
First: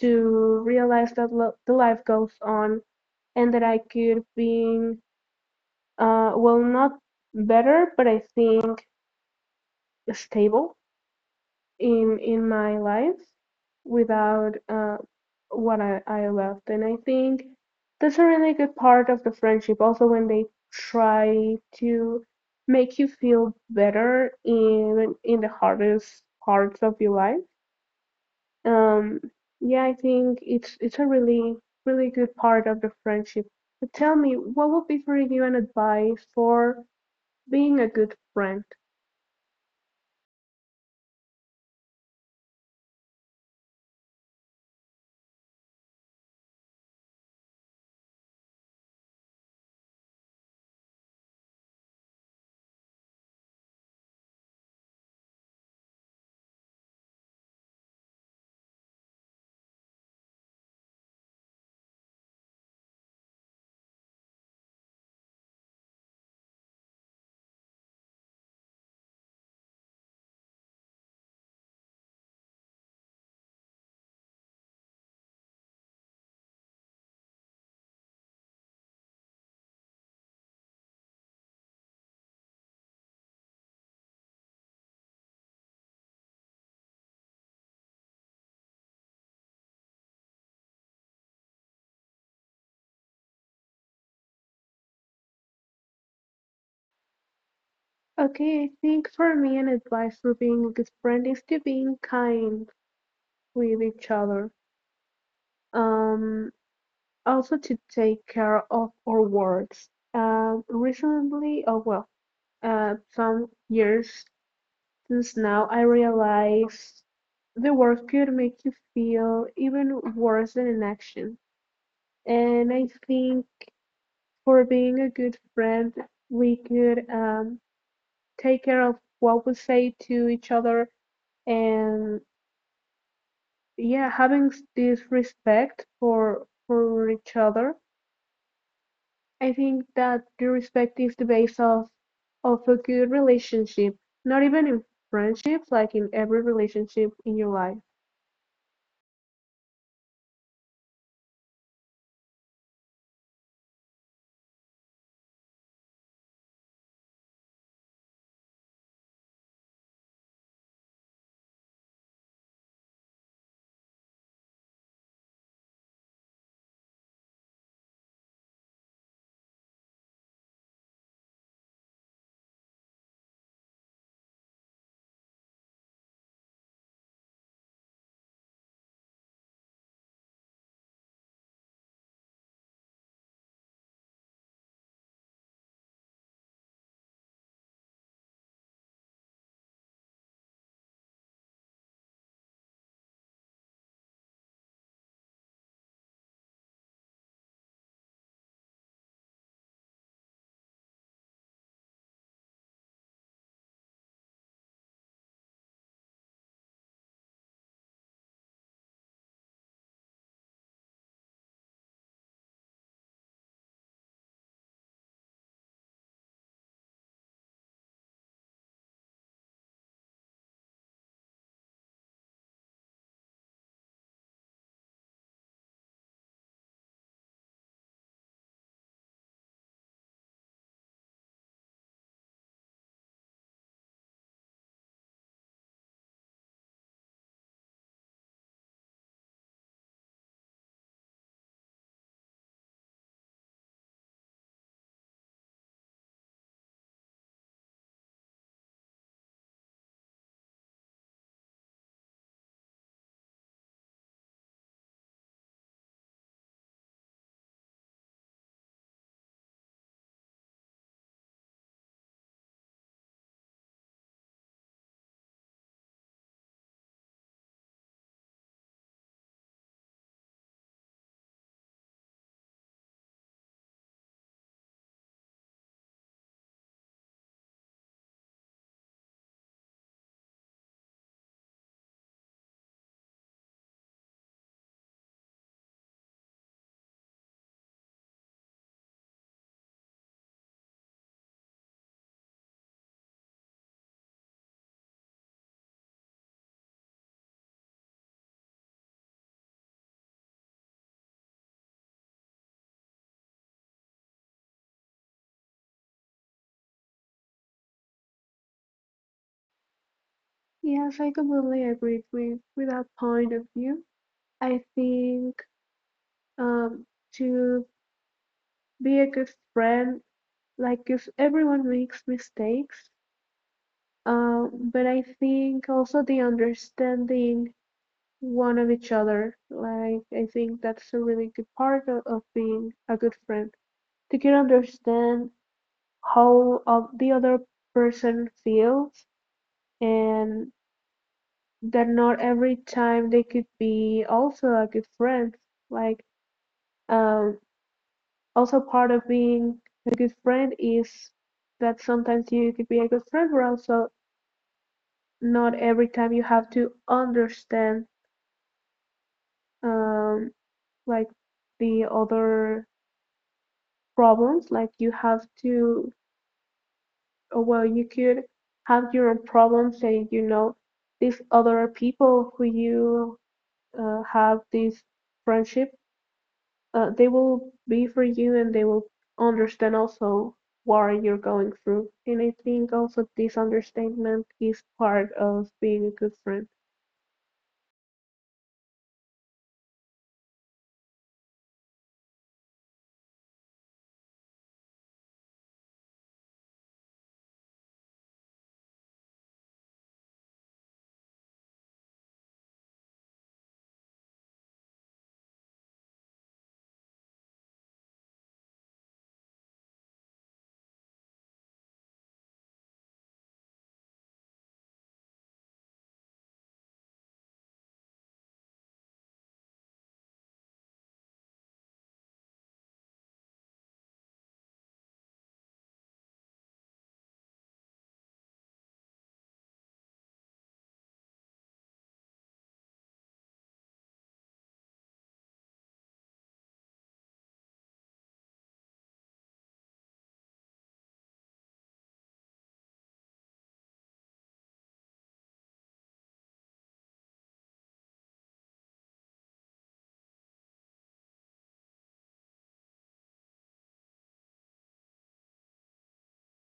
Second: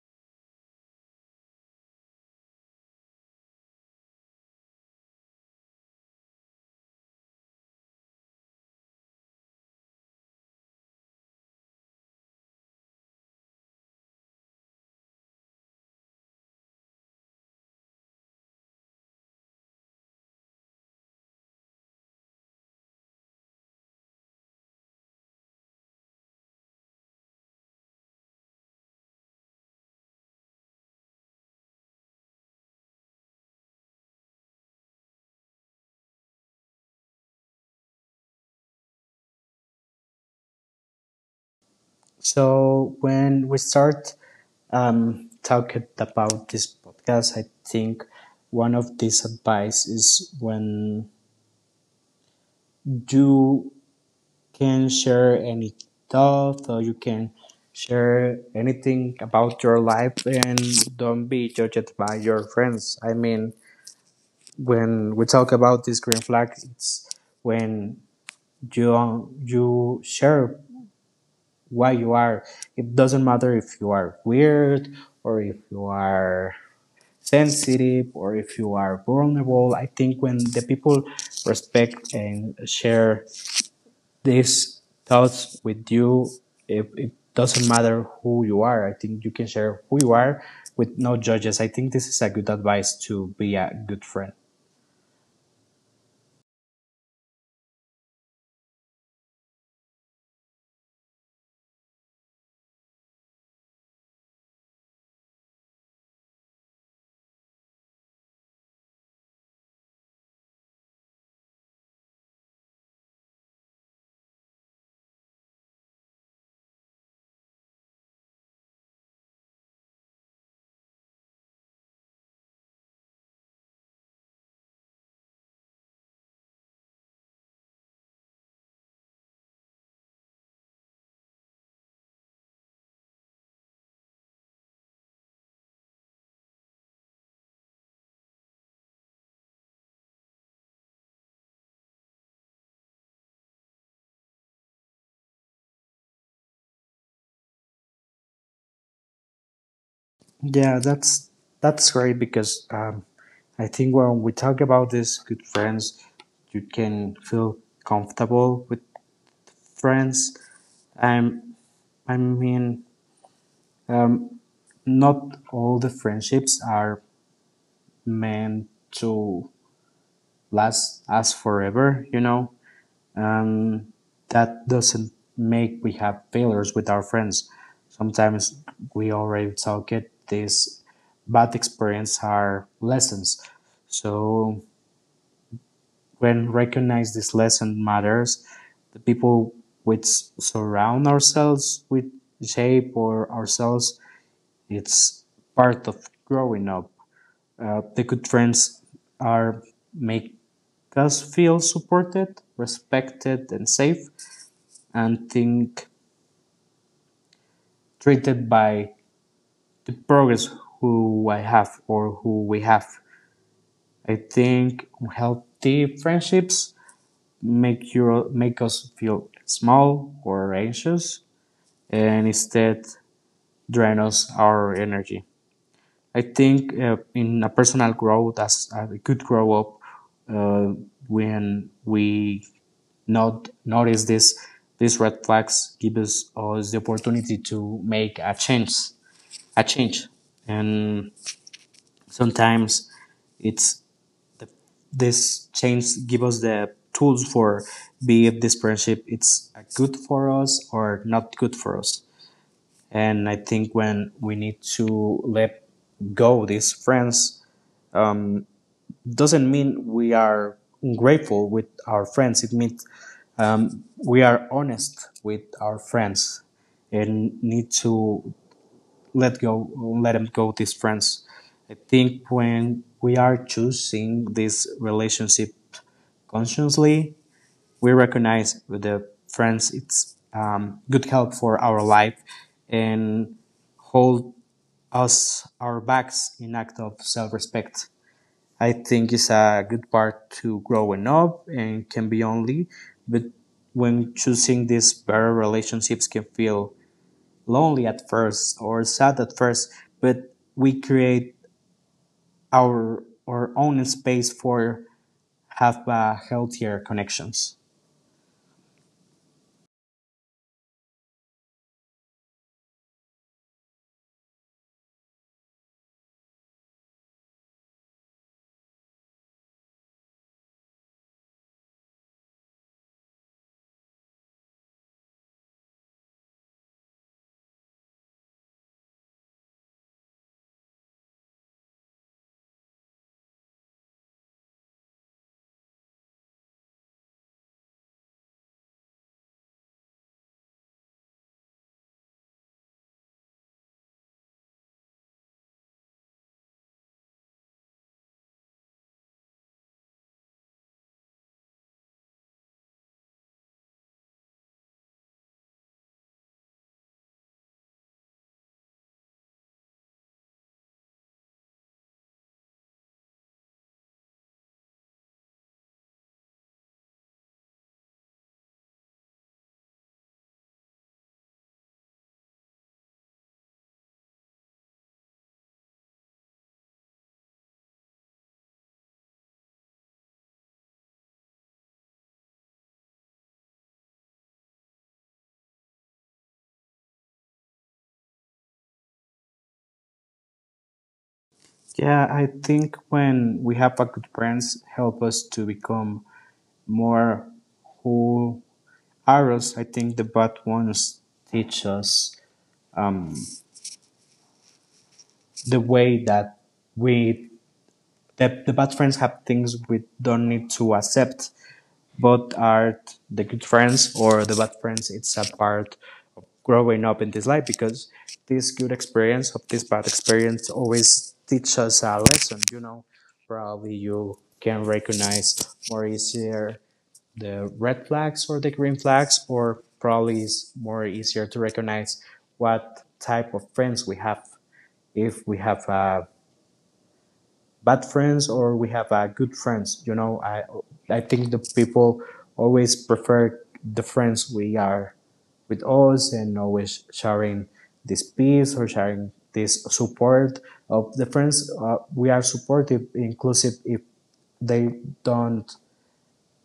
B: to realize that the life goes on and that I could be well, not better, but I think stable in my life without what I left. And I think that's a really good part of the friendship. Also, when they try to make you feel better in the hardest parts of your life. Um, yeah, I think it's a really really good part of the friendship. But tell me, what would be for you an advice for being a good friend?
A: So when we start talking about this podcast, I think one of these advice is when you can share any thought, or you can share anything about your life and don't be judged by your friends. I mean, when we talk about this green flag, it's when you share why you are. It doesn't matter if you are weird, or if you are sensitive, or if you are vulnerable. I think when the people respect and share these thoughts with you, it doesn't matter who you are. I think you can share who you are with no judges. I think this is a good advice to be a good friend.
B: Okay, I think for me, an advice for being a good friend is to being kind with each other. Um, Also to take care of our words. Recently, some years since now, I realized the words could make you feel even worse than an action. And I think for being a good friend, we could take care of what we say to each other, and yeah, having this respect for each other. I think that the respect is the base of a good relationship, not even in friendships, like in every relationship in your life.
A: Yeah, that's great because I think when we talk about this, good friends, you can feel comfortable with friends. I'm, I mean, um, not all the friendships are meant to last us forever. You know, um, that doesn't make we have failures with our friends. Sometimes we already talk it. These bad experience are lessons. So when recognize this lesson matters, the people which surround ourselves with shape or ourselves, it's part of growing up. The good friends are make us feel supported, respected, and safe, and think treated by the progress who I have or who we have. I think healthy friendships make you make us feel small or anxious, and instead drain us our energy. I think in a personal growth as we could grow up, uh, when we not notice this these red flags give us, us the opportunity to make a change, a change and sometimes it's this change give us the tools for be if this partnership it's good for us or not good for us. And I think when we need to let go these friends doesn't mean we are ungrateful with our friends. It means we are honest with our friends and need to let go, let them go these friends. I think when we are choosing this relationship consciously, we recognize with the friends it's good help for our life, and hold us our backs in act of self-respect. I think it's a good part to growing up and can be only, but when choosing these better relationships can feel lonely at first or sad at first, but we create our own space for have healthier connections.
B: Yes, I completely agree with that point of view. I think, um to be a good friend, like if everyone makes mistakes, but I think also the understanding one of each other. Like I think that's a really good part of being a good friend. To can understand how the other person feels and that not every time they could be also a good friend. Like, um also part of being a good friend is that sometimes you could be a good friend but also not every time you have to understand, um like the other problems, like you have to, or well, you could have your own problems, and you know these other people who you have this friendship, they will be for you and they will understand also what you're going through. And I think also this understanding is part of being a good friend.
A: Yeah, I think when we have a good friends help us to become more who are us. I think the bad ones teach us the way that we the bad friends have things we don't need to accept. But are the good friends or the bad friends, it's a part growing up in this life, because this good experience of this bad experience always teach us a lesson, you know. Probably you can recognize more easier the red flags or the green flags, or probably it's more easier to recognize what type of friends we have. If we have bad friends or we have good friends, you know, I think the people always prefer the friends we are with us and always sharing this peace or sharing this support of the friends. We are supportive, inclusive if they don't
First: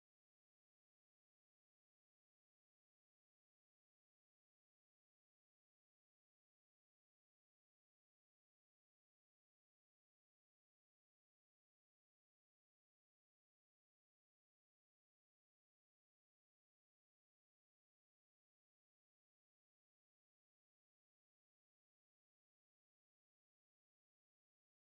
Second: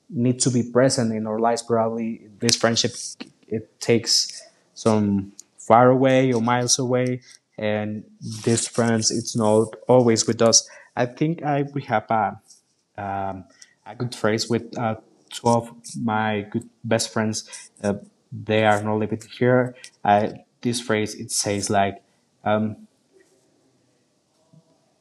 A: need to be present in our lives. Probably this friendship it takes some far away or miles away, and these friends it's not always with us. I think I we have um, a good phrase with two of my good best friends. Uh, they are not living here. I, this phrase it says like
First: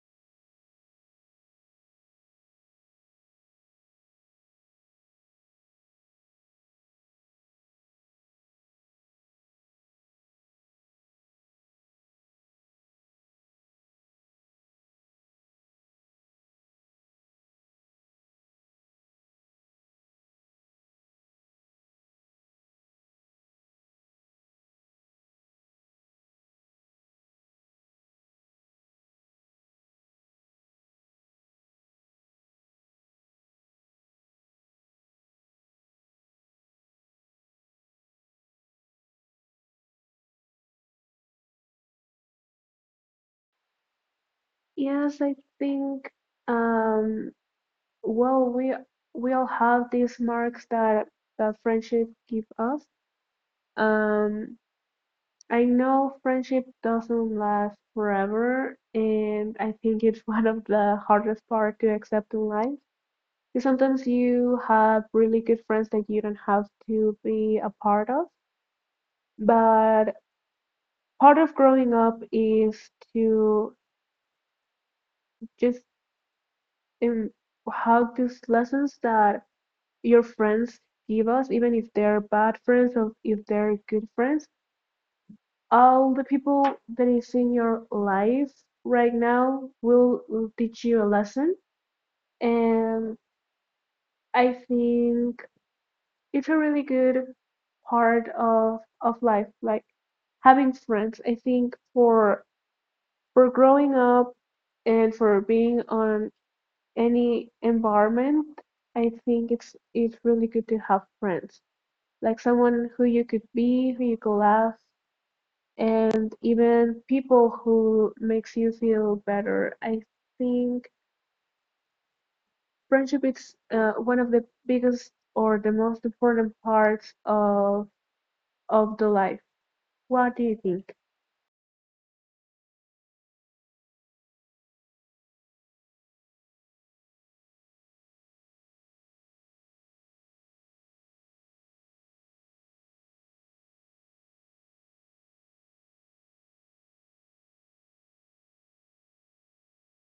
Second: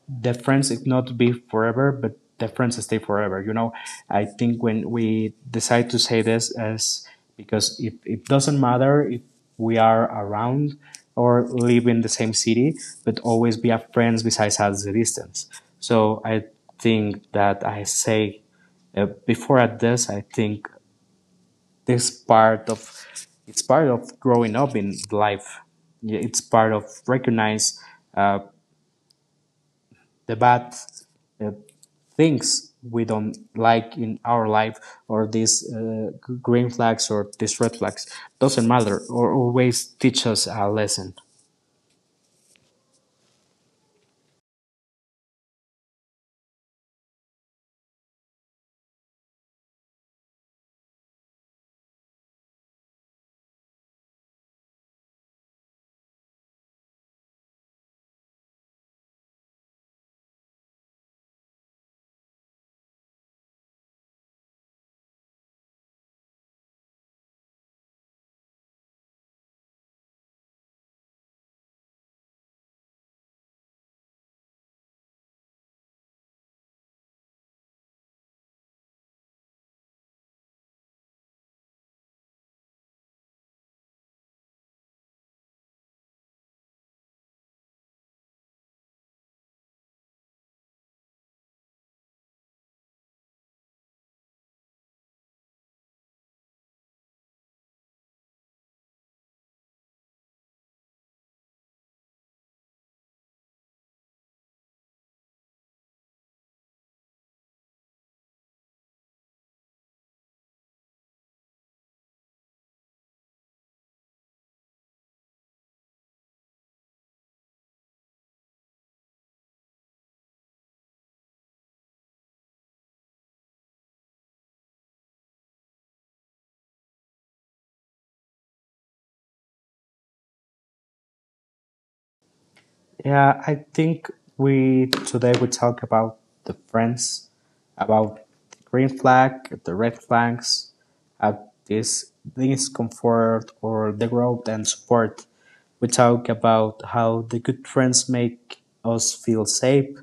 A: that friends it not be forever, but the friends stay forever. You know, I think when we decide to say this as because it doesn't matter if we are around or live in the same city, but always be a friends besides us the distance. So I think that I say before at this, I think this part of it's part of growing up in life. Yeah, it's part of recognize uh, the bad uh, things we don't like in our life, or these green flags or these red flags doesn't matter or always teach us a lesson.
B: Yes, I think, um well, we all have these marks that that friendship give us. um I know friendship doesn't last forever, and I think it's one of the hardest part to accept in life. 'Cause sometimes you have really good friends that you don't have to be a part of, but part of growing up is to just um, have these lessons that your friends give us, even if they're bad friends or if they're good friends. All the people that is in your life right now will teach you a lesson. And I think it's a really good part of life, like having friends. I think for growing up and for being on any environment, I think it's really good to have friends, like someone who you could be, who you could laugh, and even people who makes you feel better. I think friendship is one of the biggest or the most important parts of the life. What do you think?
A: Yeah, I think we today we talk about the friends, about the green flag, the red flags, uh, this discomfort or the growth and support. We talk about how the good friends make us feel safe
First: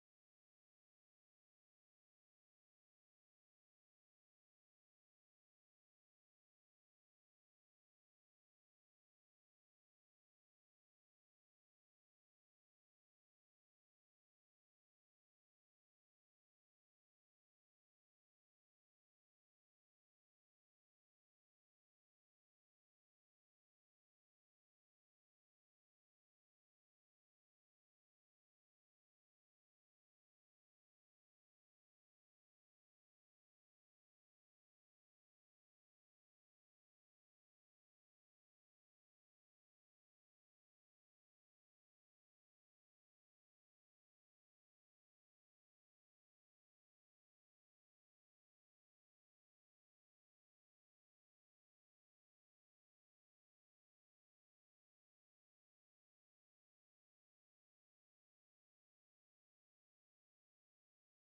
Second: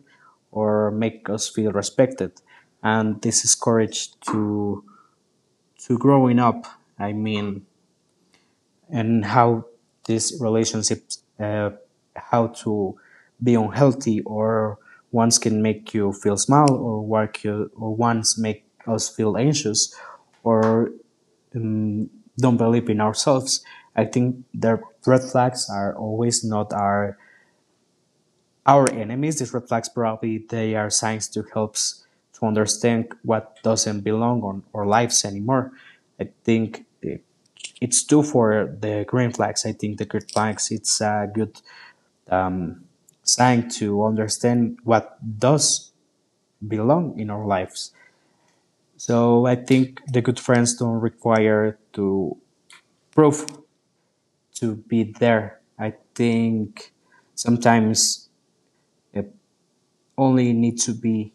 A: or make us feel respected, and this is courage to growing up. I mean, and how these relationships how to be unhealthy, or ones can make you feel small or work you, or ones make us feel anxious or um, don't believe in ourselves. I think the red flags are always not our enemies. These red flags probably they are signs to help us to understand what doesn't belong on our lives anymore. I think it's true for the green flags. I think the green flags it's a good sign to understand what does belong in our lives. So I think the good friends don't require to prove to be there. I think sometimes it only needs to be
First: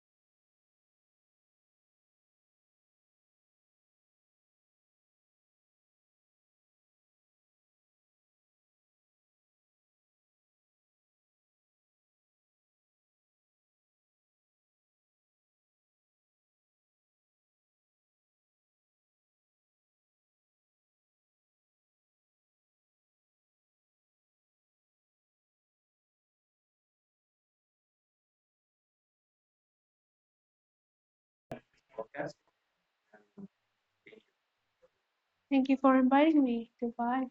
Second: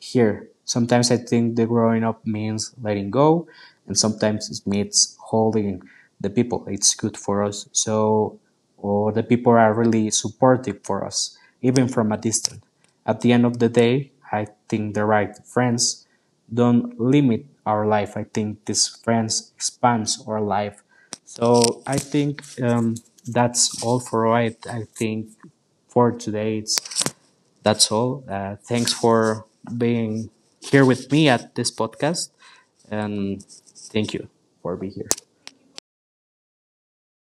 A: here. Sometimes I think the growing up means letting go, and sometimes it means holding the people. It's good for us. So, or the people are really supportive for us, even from a distance. At the end of the day, I think the right friends don't limit our life. I think these friends expands our life. So I think that's all for right. I think for today. It's that's all. Thanks for being here with me at this podcast, and thank you for being here.
B: Thank you for inviting me. Goodbye.